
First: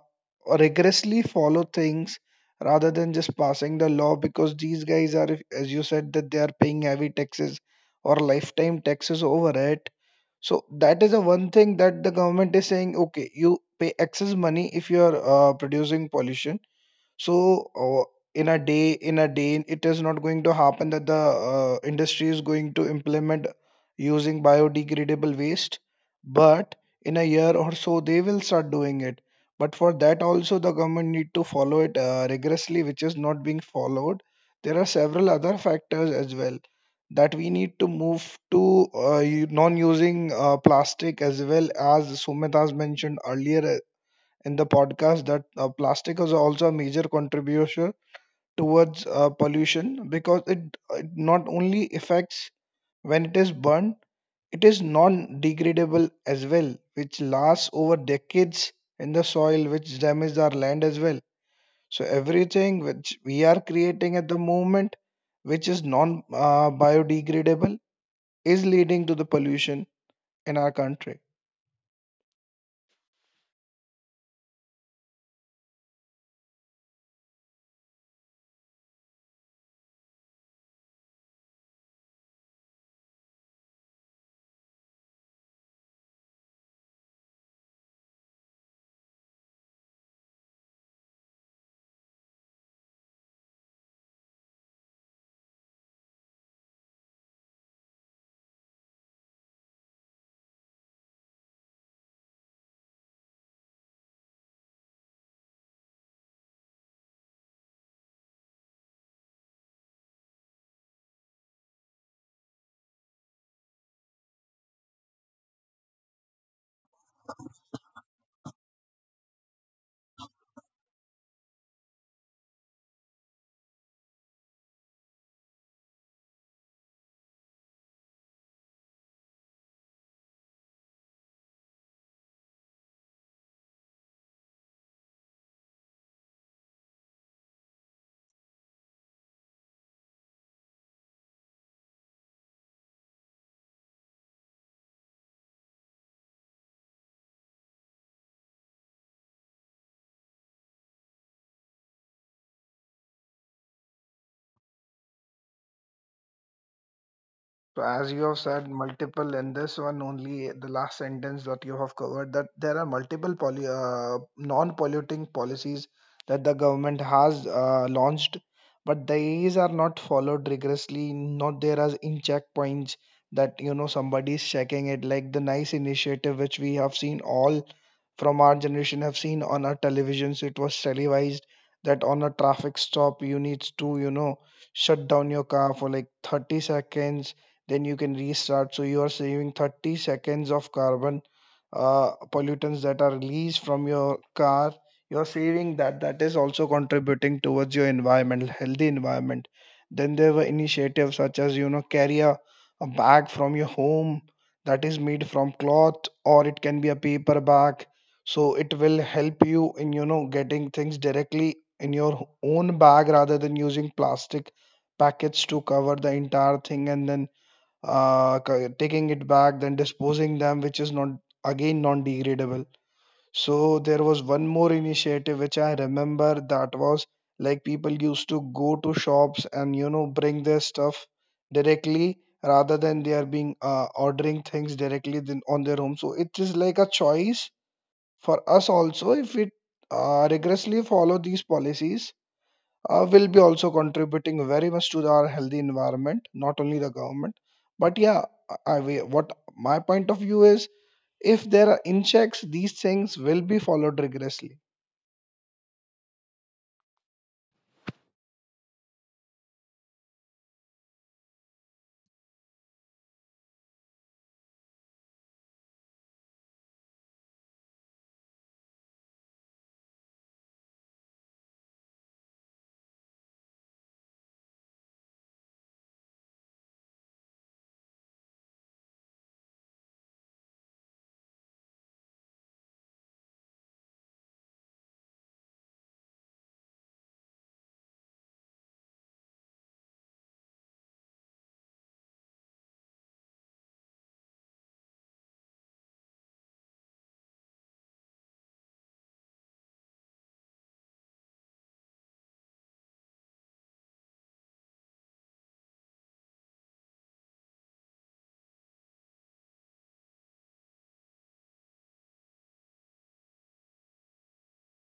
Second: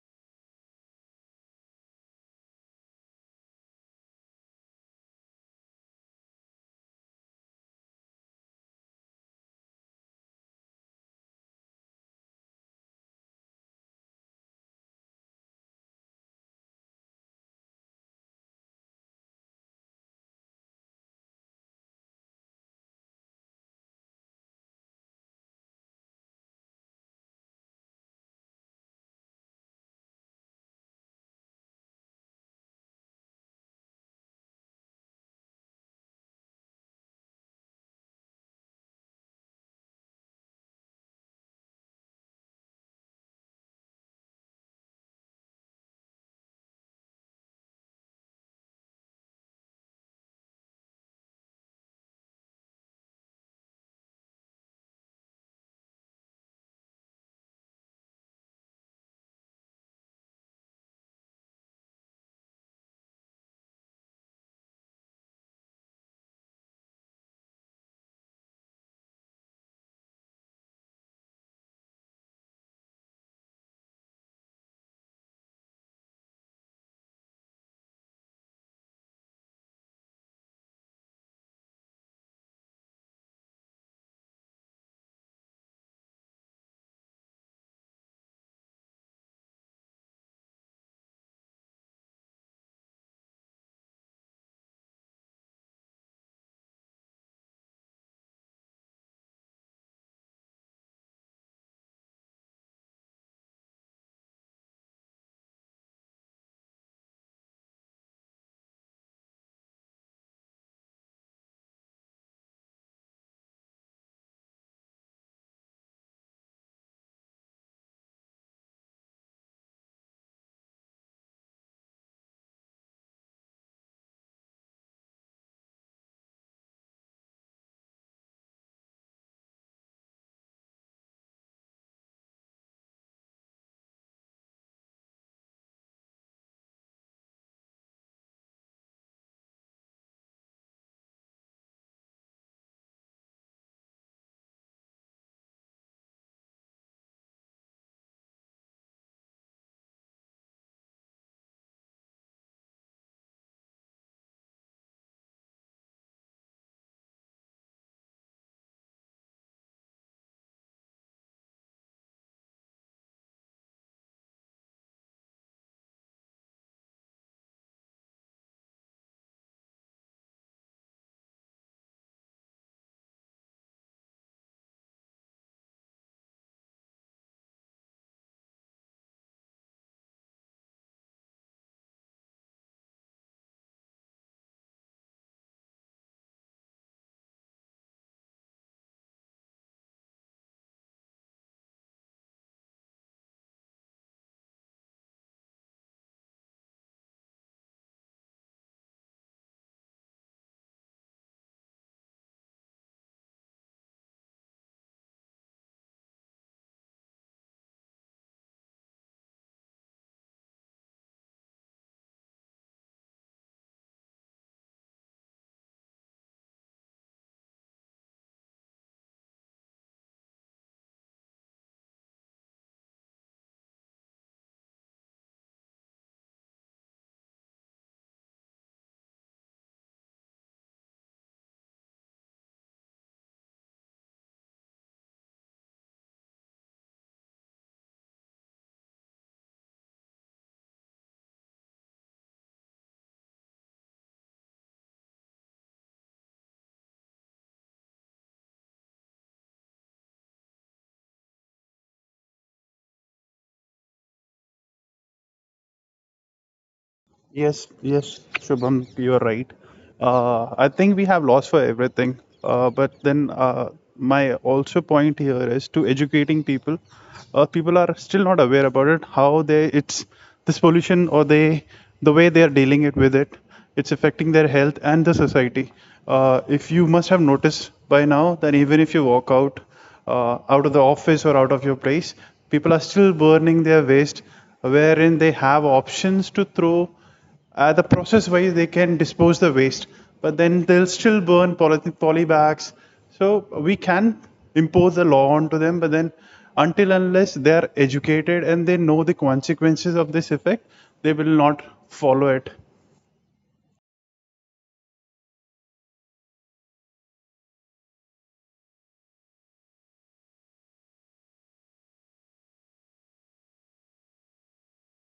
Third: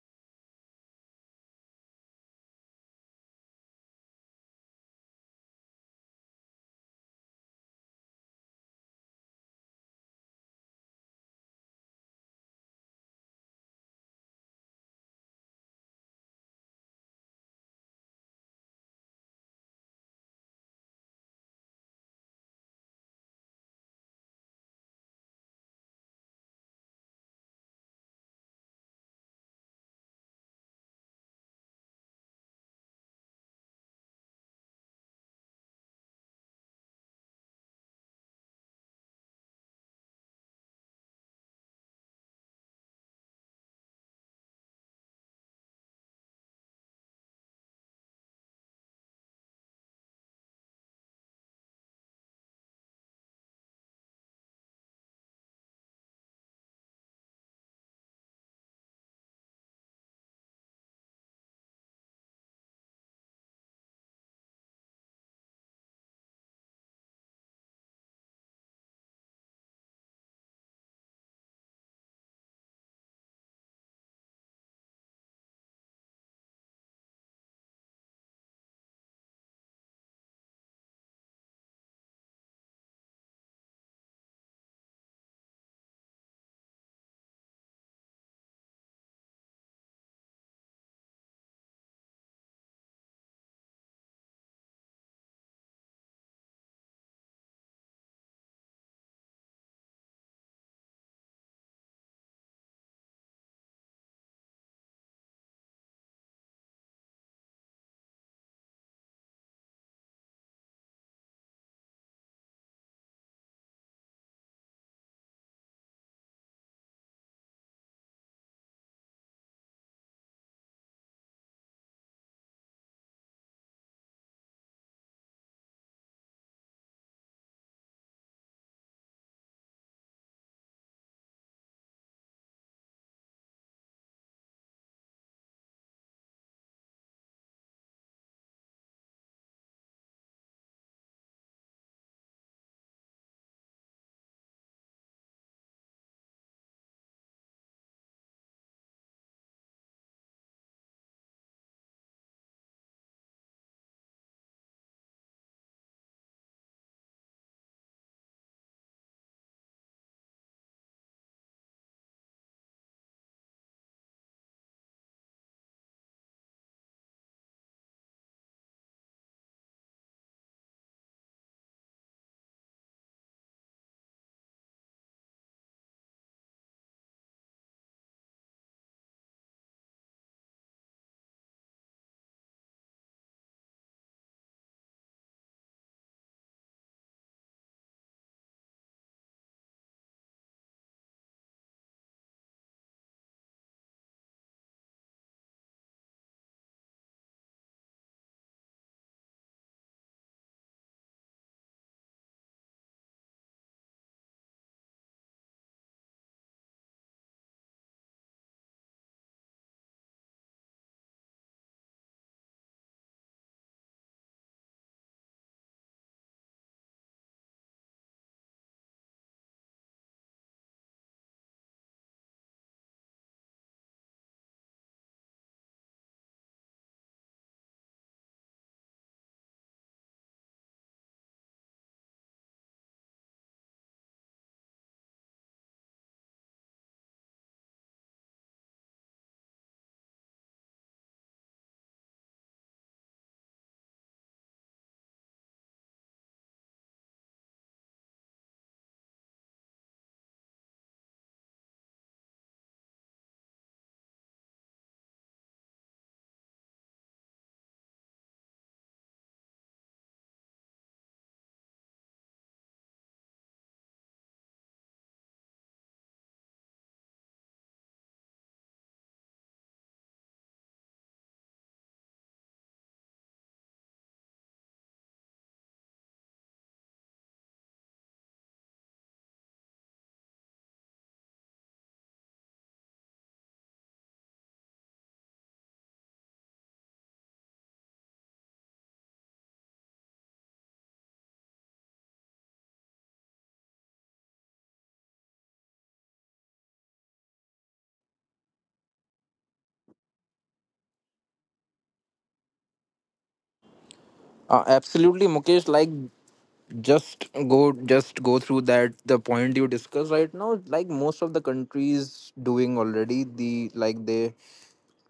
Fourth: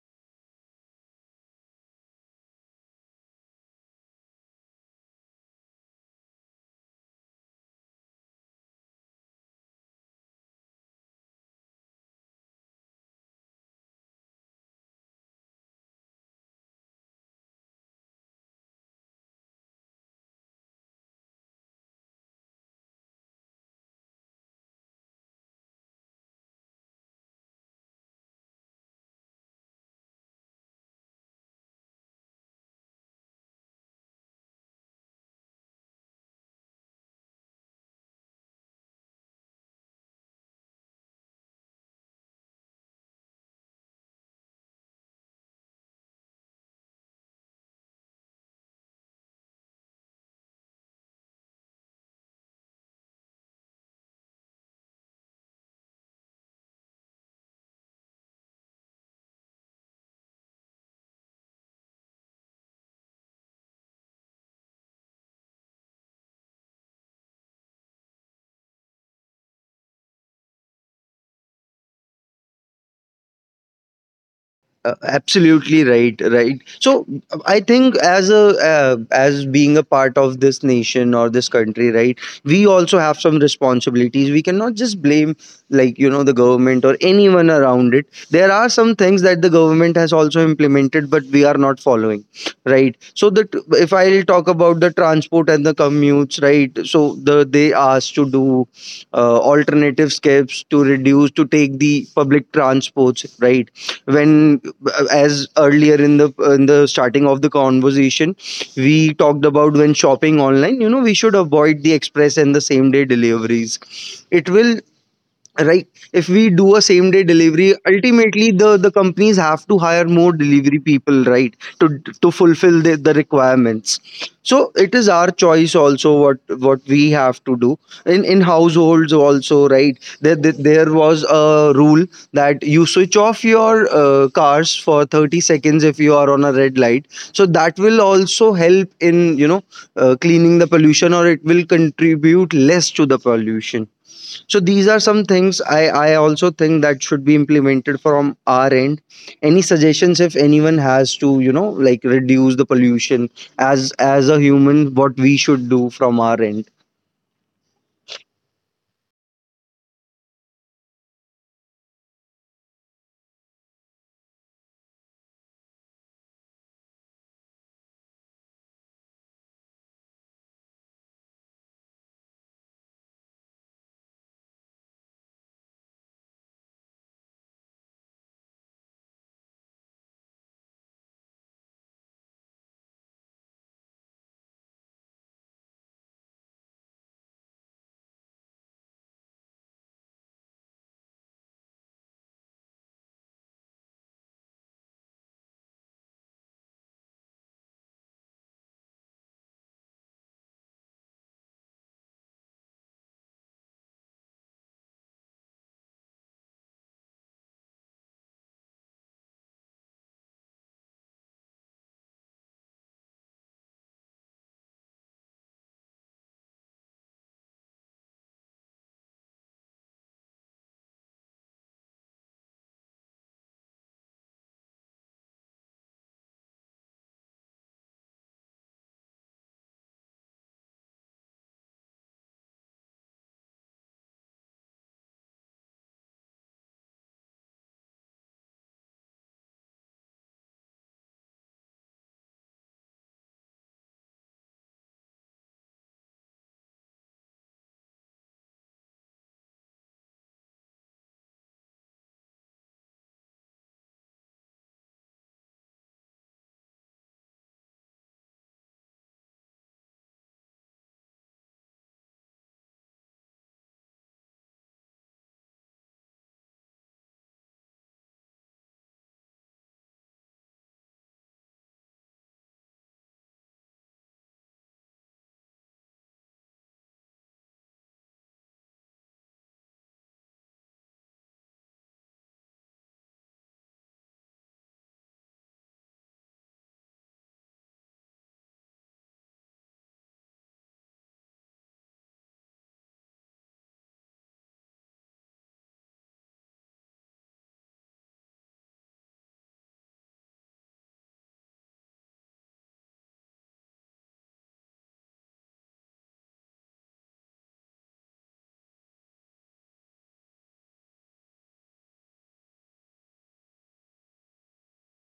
rigorously follow things rather than just passing the law, because these guys are, as you said, that they are paying heavy taxes or lifetime taxes over it. So that is the one thing that the government is saying, okay, you pay excess money if you are producing pollution. So in a day it is not going to happen that the industry is going to implement using biodegradable waste, but in a year or so they will start doing it. But for that also the government need to follow it rigorously, which is not being followed. There are several other factors as well that we need to move to, non using plastic, as well as Sumit has mentioned earlier in the podcast that plastic is also a major contributor towards pollution, because it not only affects when it is burned, it is non-degradable as well, which lasts over decades in the soil, which damages our land as well. So everything which we are creating at the moment, which is non-biodegradable, is leading to the pollution in our country.
Absolutely right, right. So I think as a, as being a part of this nation or this country, right, we also have some responsibilities. We cannot just blame, like, you know, the government or anyone around it. There are some things that the government has also implemented, but we are not following, right? So that, if I'll talk about the transport and the commutes, right, so the, they asked to do alternative steps to reduce, to take the public transports, right? When, as earlier in the, in the starting of the conversation, we talked about, when shopping online, you know, we should avoid the express and the same day deliveries. It will, right? If we do a same day delivery, ultimately the companies have to hire more delivery people, right, to fulfill the requirements. So it is our choice also what we have to do. In households also, right, there was a rule that you switch off your cars for 30 seconds if you are on a red light. So that will also help in, you know, cleaning the pollution, or it will contribute less to the pollution. So these are some things I also think that should be implemented from our end. Any suggestions, if anyone has, to, you know, like, reduce the pollution, as a human, what we should do from our end?
So as you have said multiple in this one only the last sentence that you have covered, that there are multiple poly, non-polluting policies that the government has launched, but these are not followed rigorously. Not there as in checkpoints that you know somebody is checking it, like the nice initiative which we have seen all from our generation have seen on our televisions. It was televised that on a traffic stop you need to you know shut down your car for like 30 seconds, then you can restart. So you are saving 30 seconds of carbon pollutants that are released from your car. You're saving that. That is also contributing towards your environment, healthy environment. Then there were initiatives such as you know carry a bag from your home that is made from cloth or it can be a paper bag. So it will help you in you know getting things directly in your own bag rather than using plastic packets to cover the entire thing and then taking it back, then disposing them, which is not again non-degradable. So there was one more initiative which I remember, that was like people used to go to shops and you know bring their stuff directly rather than they are being ordering things directly than on their home. So it is like a choice for us also, if we rigorously follow these policies, will be also contributing very much to our healthy environment, not only the government. But yeah, what my point of view is, if there are inchecks, these things will be followed rigorously.
Yes, yes, Shubham, you're right. I think we have lost for everything. But then my also point here is to educating people. People are still not aware about it. How they it's this pollution or they the way they are dealing it with it. It's affecting their health and the society. If you must have noticed by now that even if you walk out out of the office or out of your place, people are still burning their waste, wherein they have options to throw the process wise, they can dispose the waste, but then they'll still burn poly bags. So we can impose the law onto them, but then until unless they are educated and they know the consequences of this effect, they will not follow it.
Absolutely, Mukesh, like just go through that the point you discussed right now. Like most of the countries doing already the like they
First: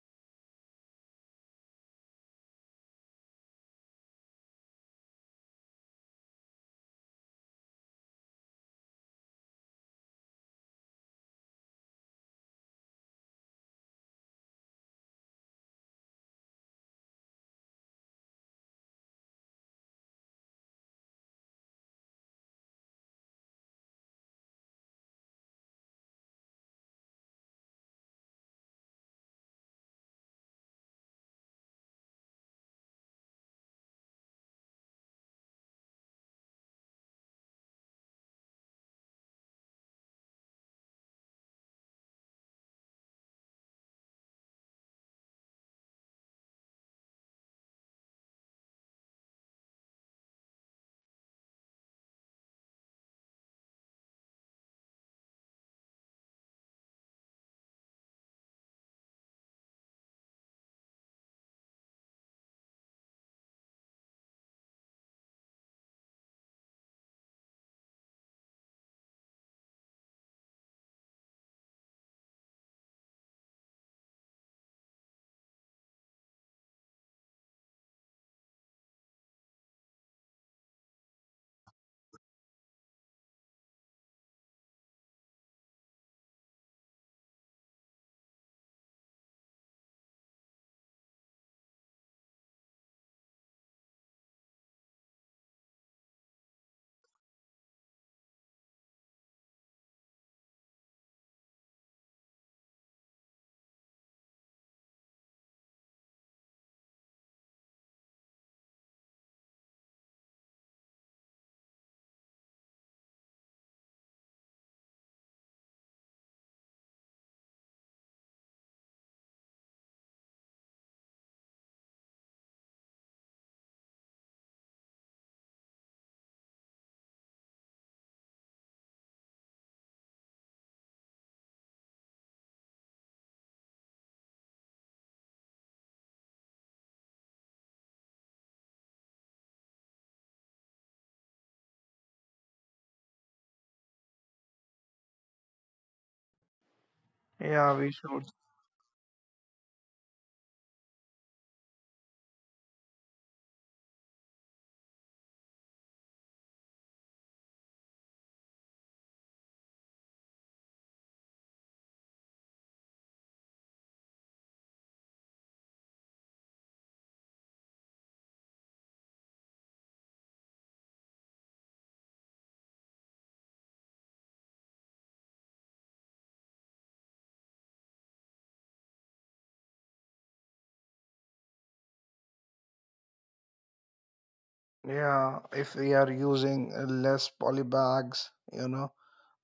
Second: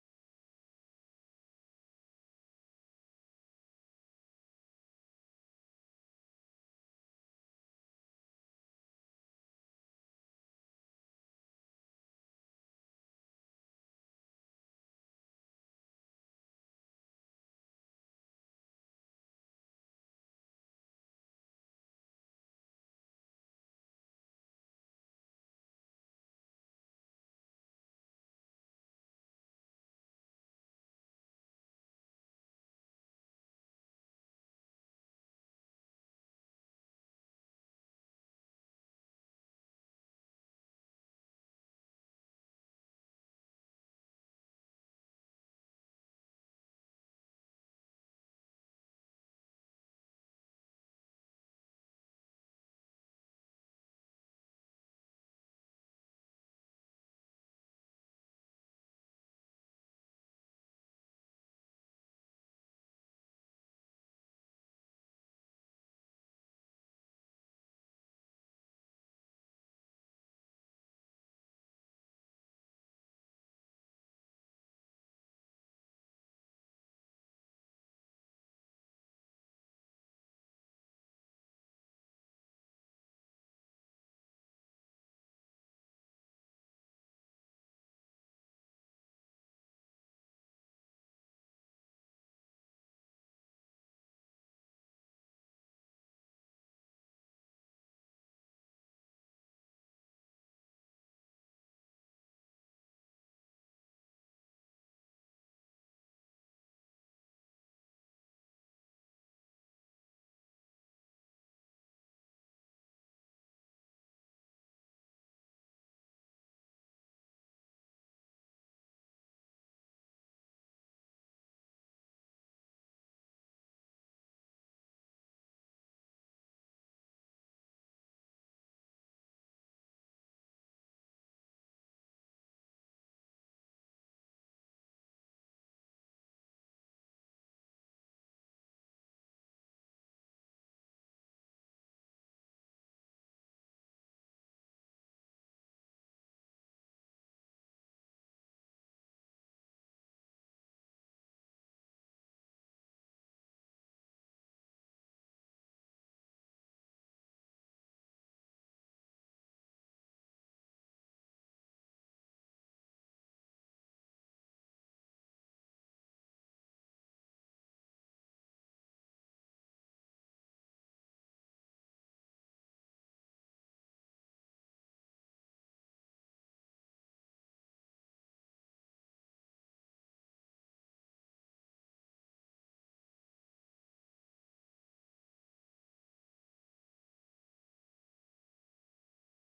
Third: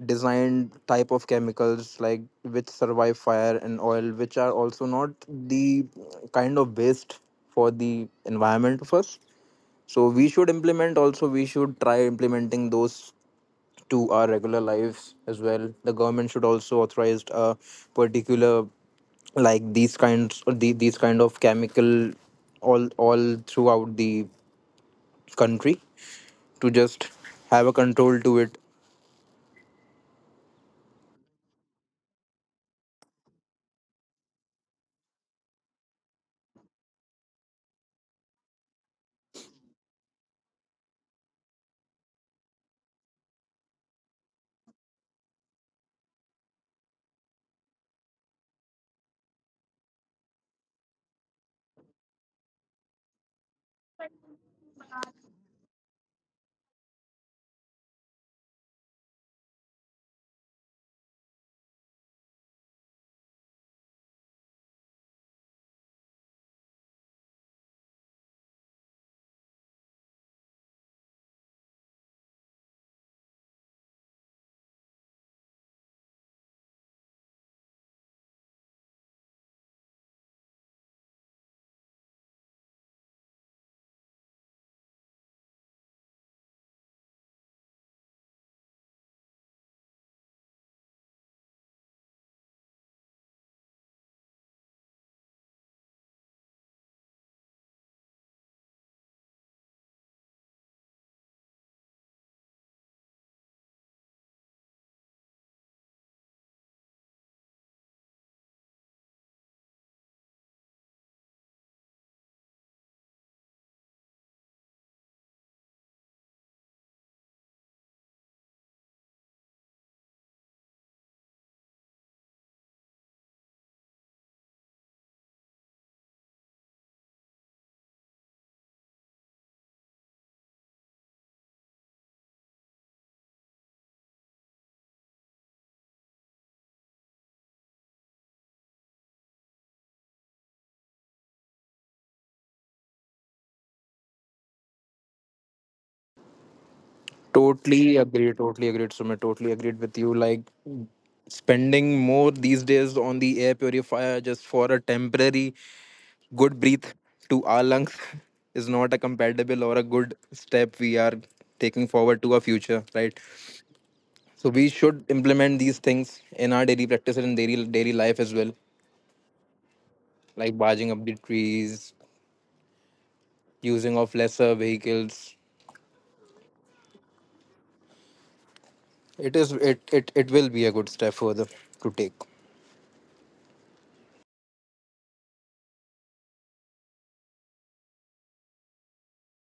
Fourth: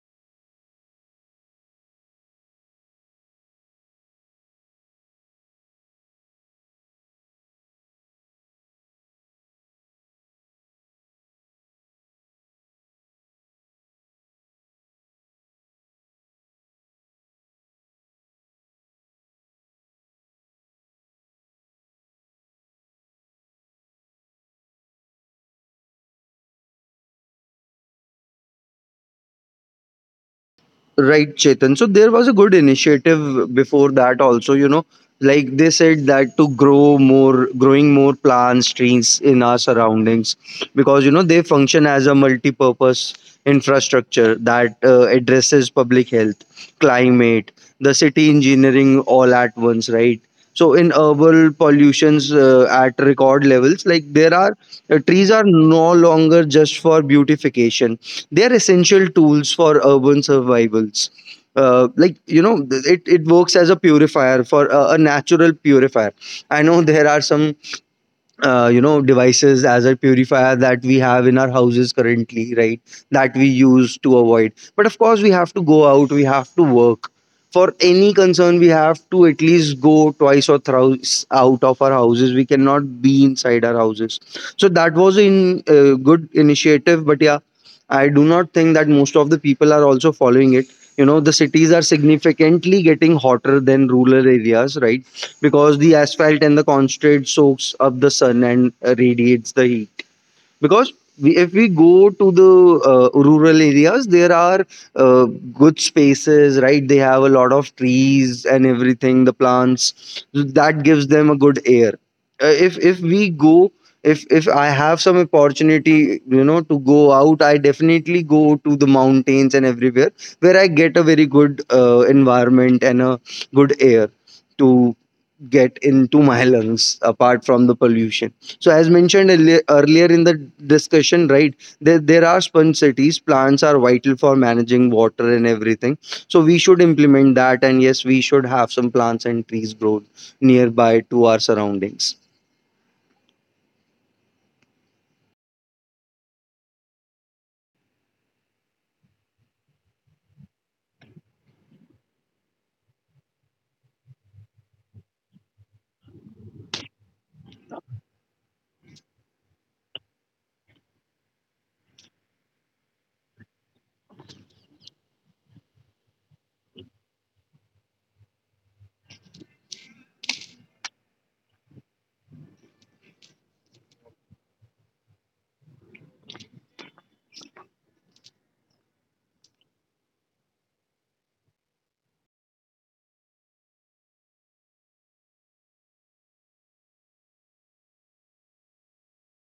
designed type of chemicals, like which survive fire and oil, which are also not the kind of waste for the environment of us. So we should implement, also we should try implementing those to our regular lives as well. The government should also authorize a particular, like these these kind of chemical all throughout the country to just have a control to it.
Right, Chetan. So there was a good initiative before that also, you know, like they said that to grow more, growing more plants, trees in our surroundings, because, you know, they function as a multi-purpose infrastructure that addresses public health, climate, the city engineering all at once, right? So in urban pollutions at record levels, like there are, trees are no longer just for beautification. They are essential tools for urban survivals, like, you know, it, it works as a purifier, for a natural purifier. I know there are some, you know, devices as a purifier that we have in our houses currently, right, that we use to avoid. But of course we have to go out, we have to work. For any concern we have to at least go twice or thrice out of our houses, we cannot be inside our houses. So that was in good initiative, but yeah, I do not think that most of the people are also following it. You know, the cities are significantly getting hotter than rural areas, right, because the asphalt and the concrete soaks up the sun and radiates the heat. Because we, if we go to the rural areas, there are uh, good spaces, right? They have a lot of trees and everything, the plants, that gives them a good air. If we go, if I have some opportunity, you know, to go out, I definitely go to the mountains and everywhere where I get a very good environment and a good air to get into my lungs, apart from the pollution. So as mentioned earlier in the discussion, right, there are sponge cities. Plants are vital for managing water and everything. So we should implement that. And yes, we should have some plants and trees grow nearby to our surroundings.
Yeah, we
Totally
should.
agree. Totally agreed, Sumit. Totally agreed with you. Like, spending more these days on the air purifier just for a temporary good breath to our lungs is not a compatible or a good step we are taking forward to our future, right? So we should implement these things in our daily practices and daily life as well, like barging up the trees, using of lesser vehicles. It is it it, it will be a good step further to take.
Yeah, if we are using less poly bags, you know,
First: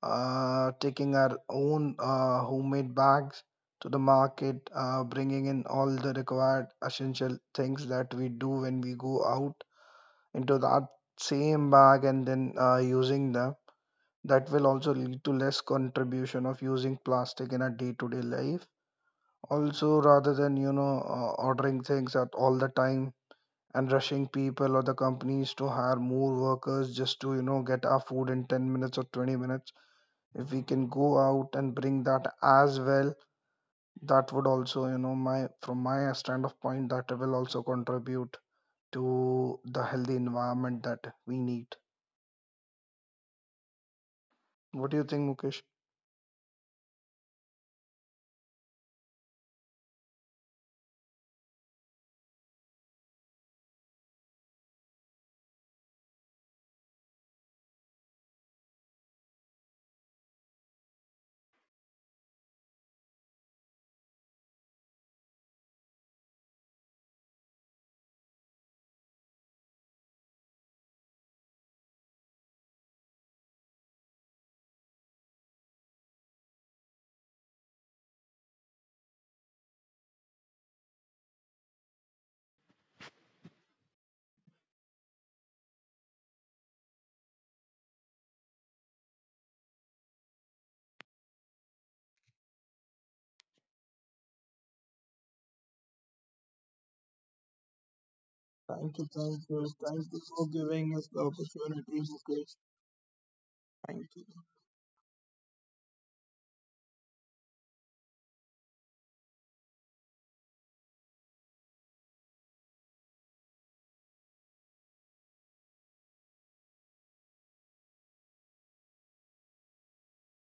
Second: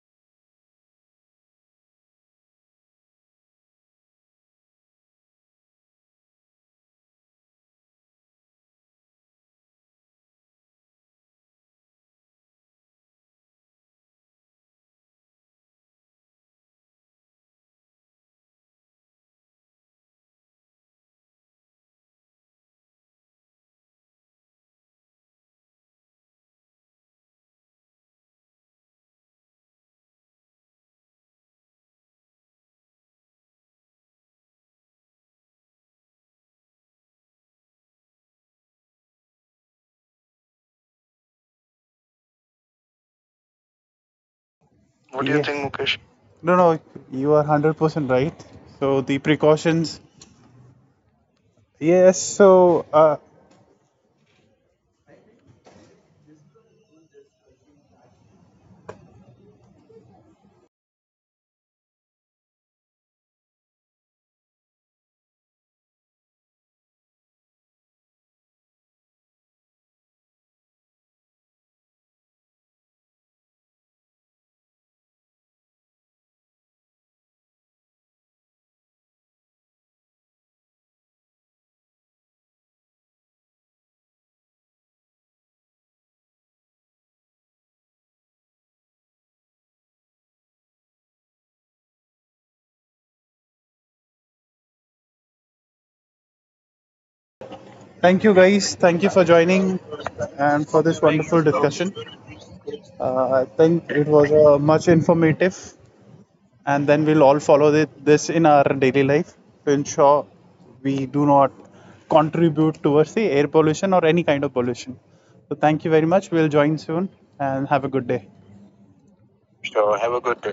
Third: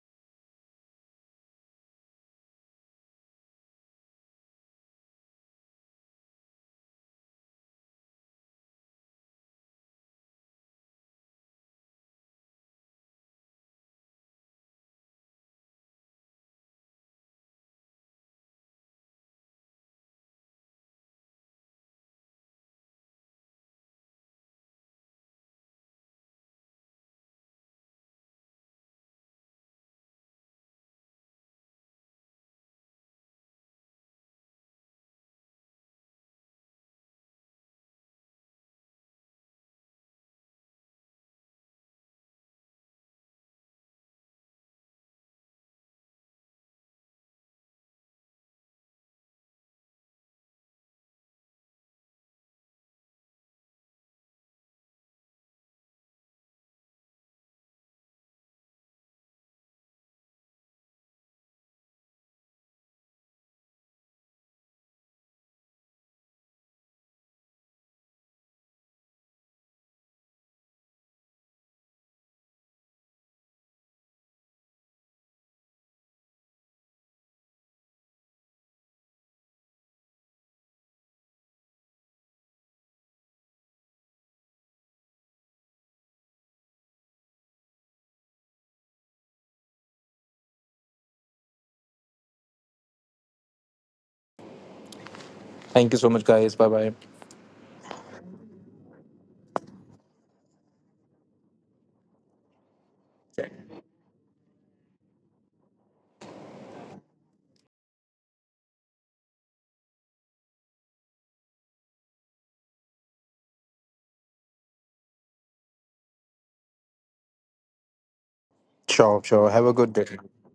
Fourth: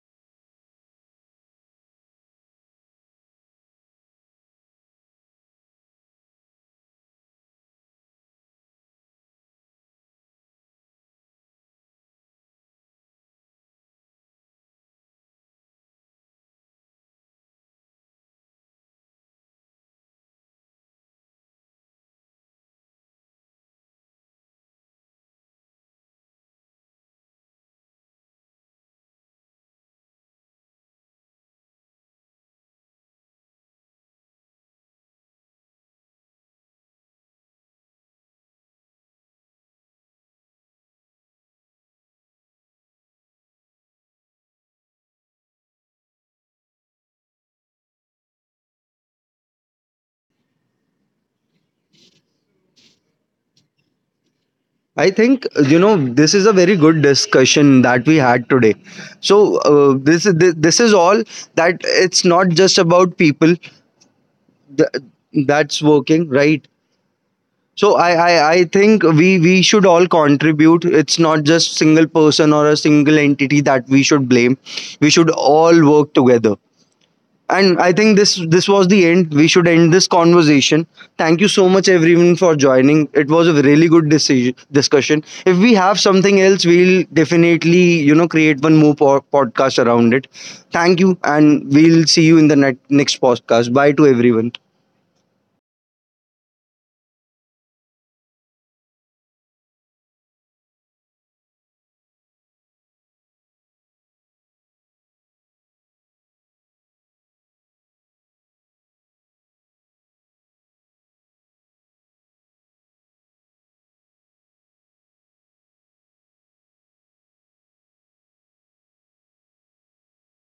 taking our own homemade bags to the market, bringing in all the required essential things that we do when we go out into that same bag, and then using them. That will also lead to less contribution of using plastic in our day-to-day life. Also, rather than you know ordering things at all the time and rushing people or the companies to hire more workers just to you know get our food in 10 minutes or 20 minutes, if we can go out and bring that as well, that would also you know my from my stand of point that will also contribute to the healthy environment that we need. What do you think,
What do you Yeah. think,
Mukesh?
Mukesh? No, no, you are 100% right. So the precautions. Yes, so uh,
I think, you know, this is a very good discussion that we had today. So this is all that it's not just about people th- that's working, right? So I think we should all contribute. It's not just single person or a single entity that we should blame. We should all work together. And I think this was the end. We should end this conversation. Thank you so much everyone for joining. It was a really good discussion. If we have something else, we'll definitely, you know, create one more podcast around it. Thank you, and we'll see you in the next podcast. Bye to everyone.
Thank you so much, guys. Bye bye.
thank you guys.
Thank
Thank
you,
you for
thank you,
joining
thank you for
and for
giving
this
us the
wonderful discussion.
opportunity, Mukesh.
I think it
Thank
was
you.
much informative and then we'll all follow this in our daily life to ensure we do not contribute towards the air pollution or any kind of pollution. So, thank you very much. We'll join soon and have a good day.
Sure, sure. Have a good
Sure. Have
day.
a good day.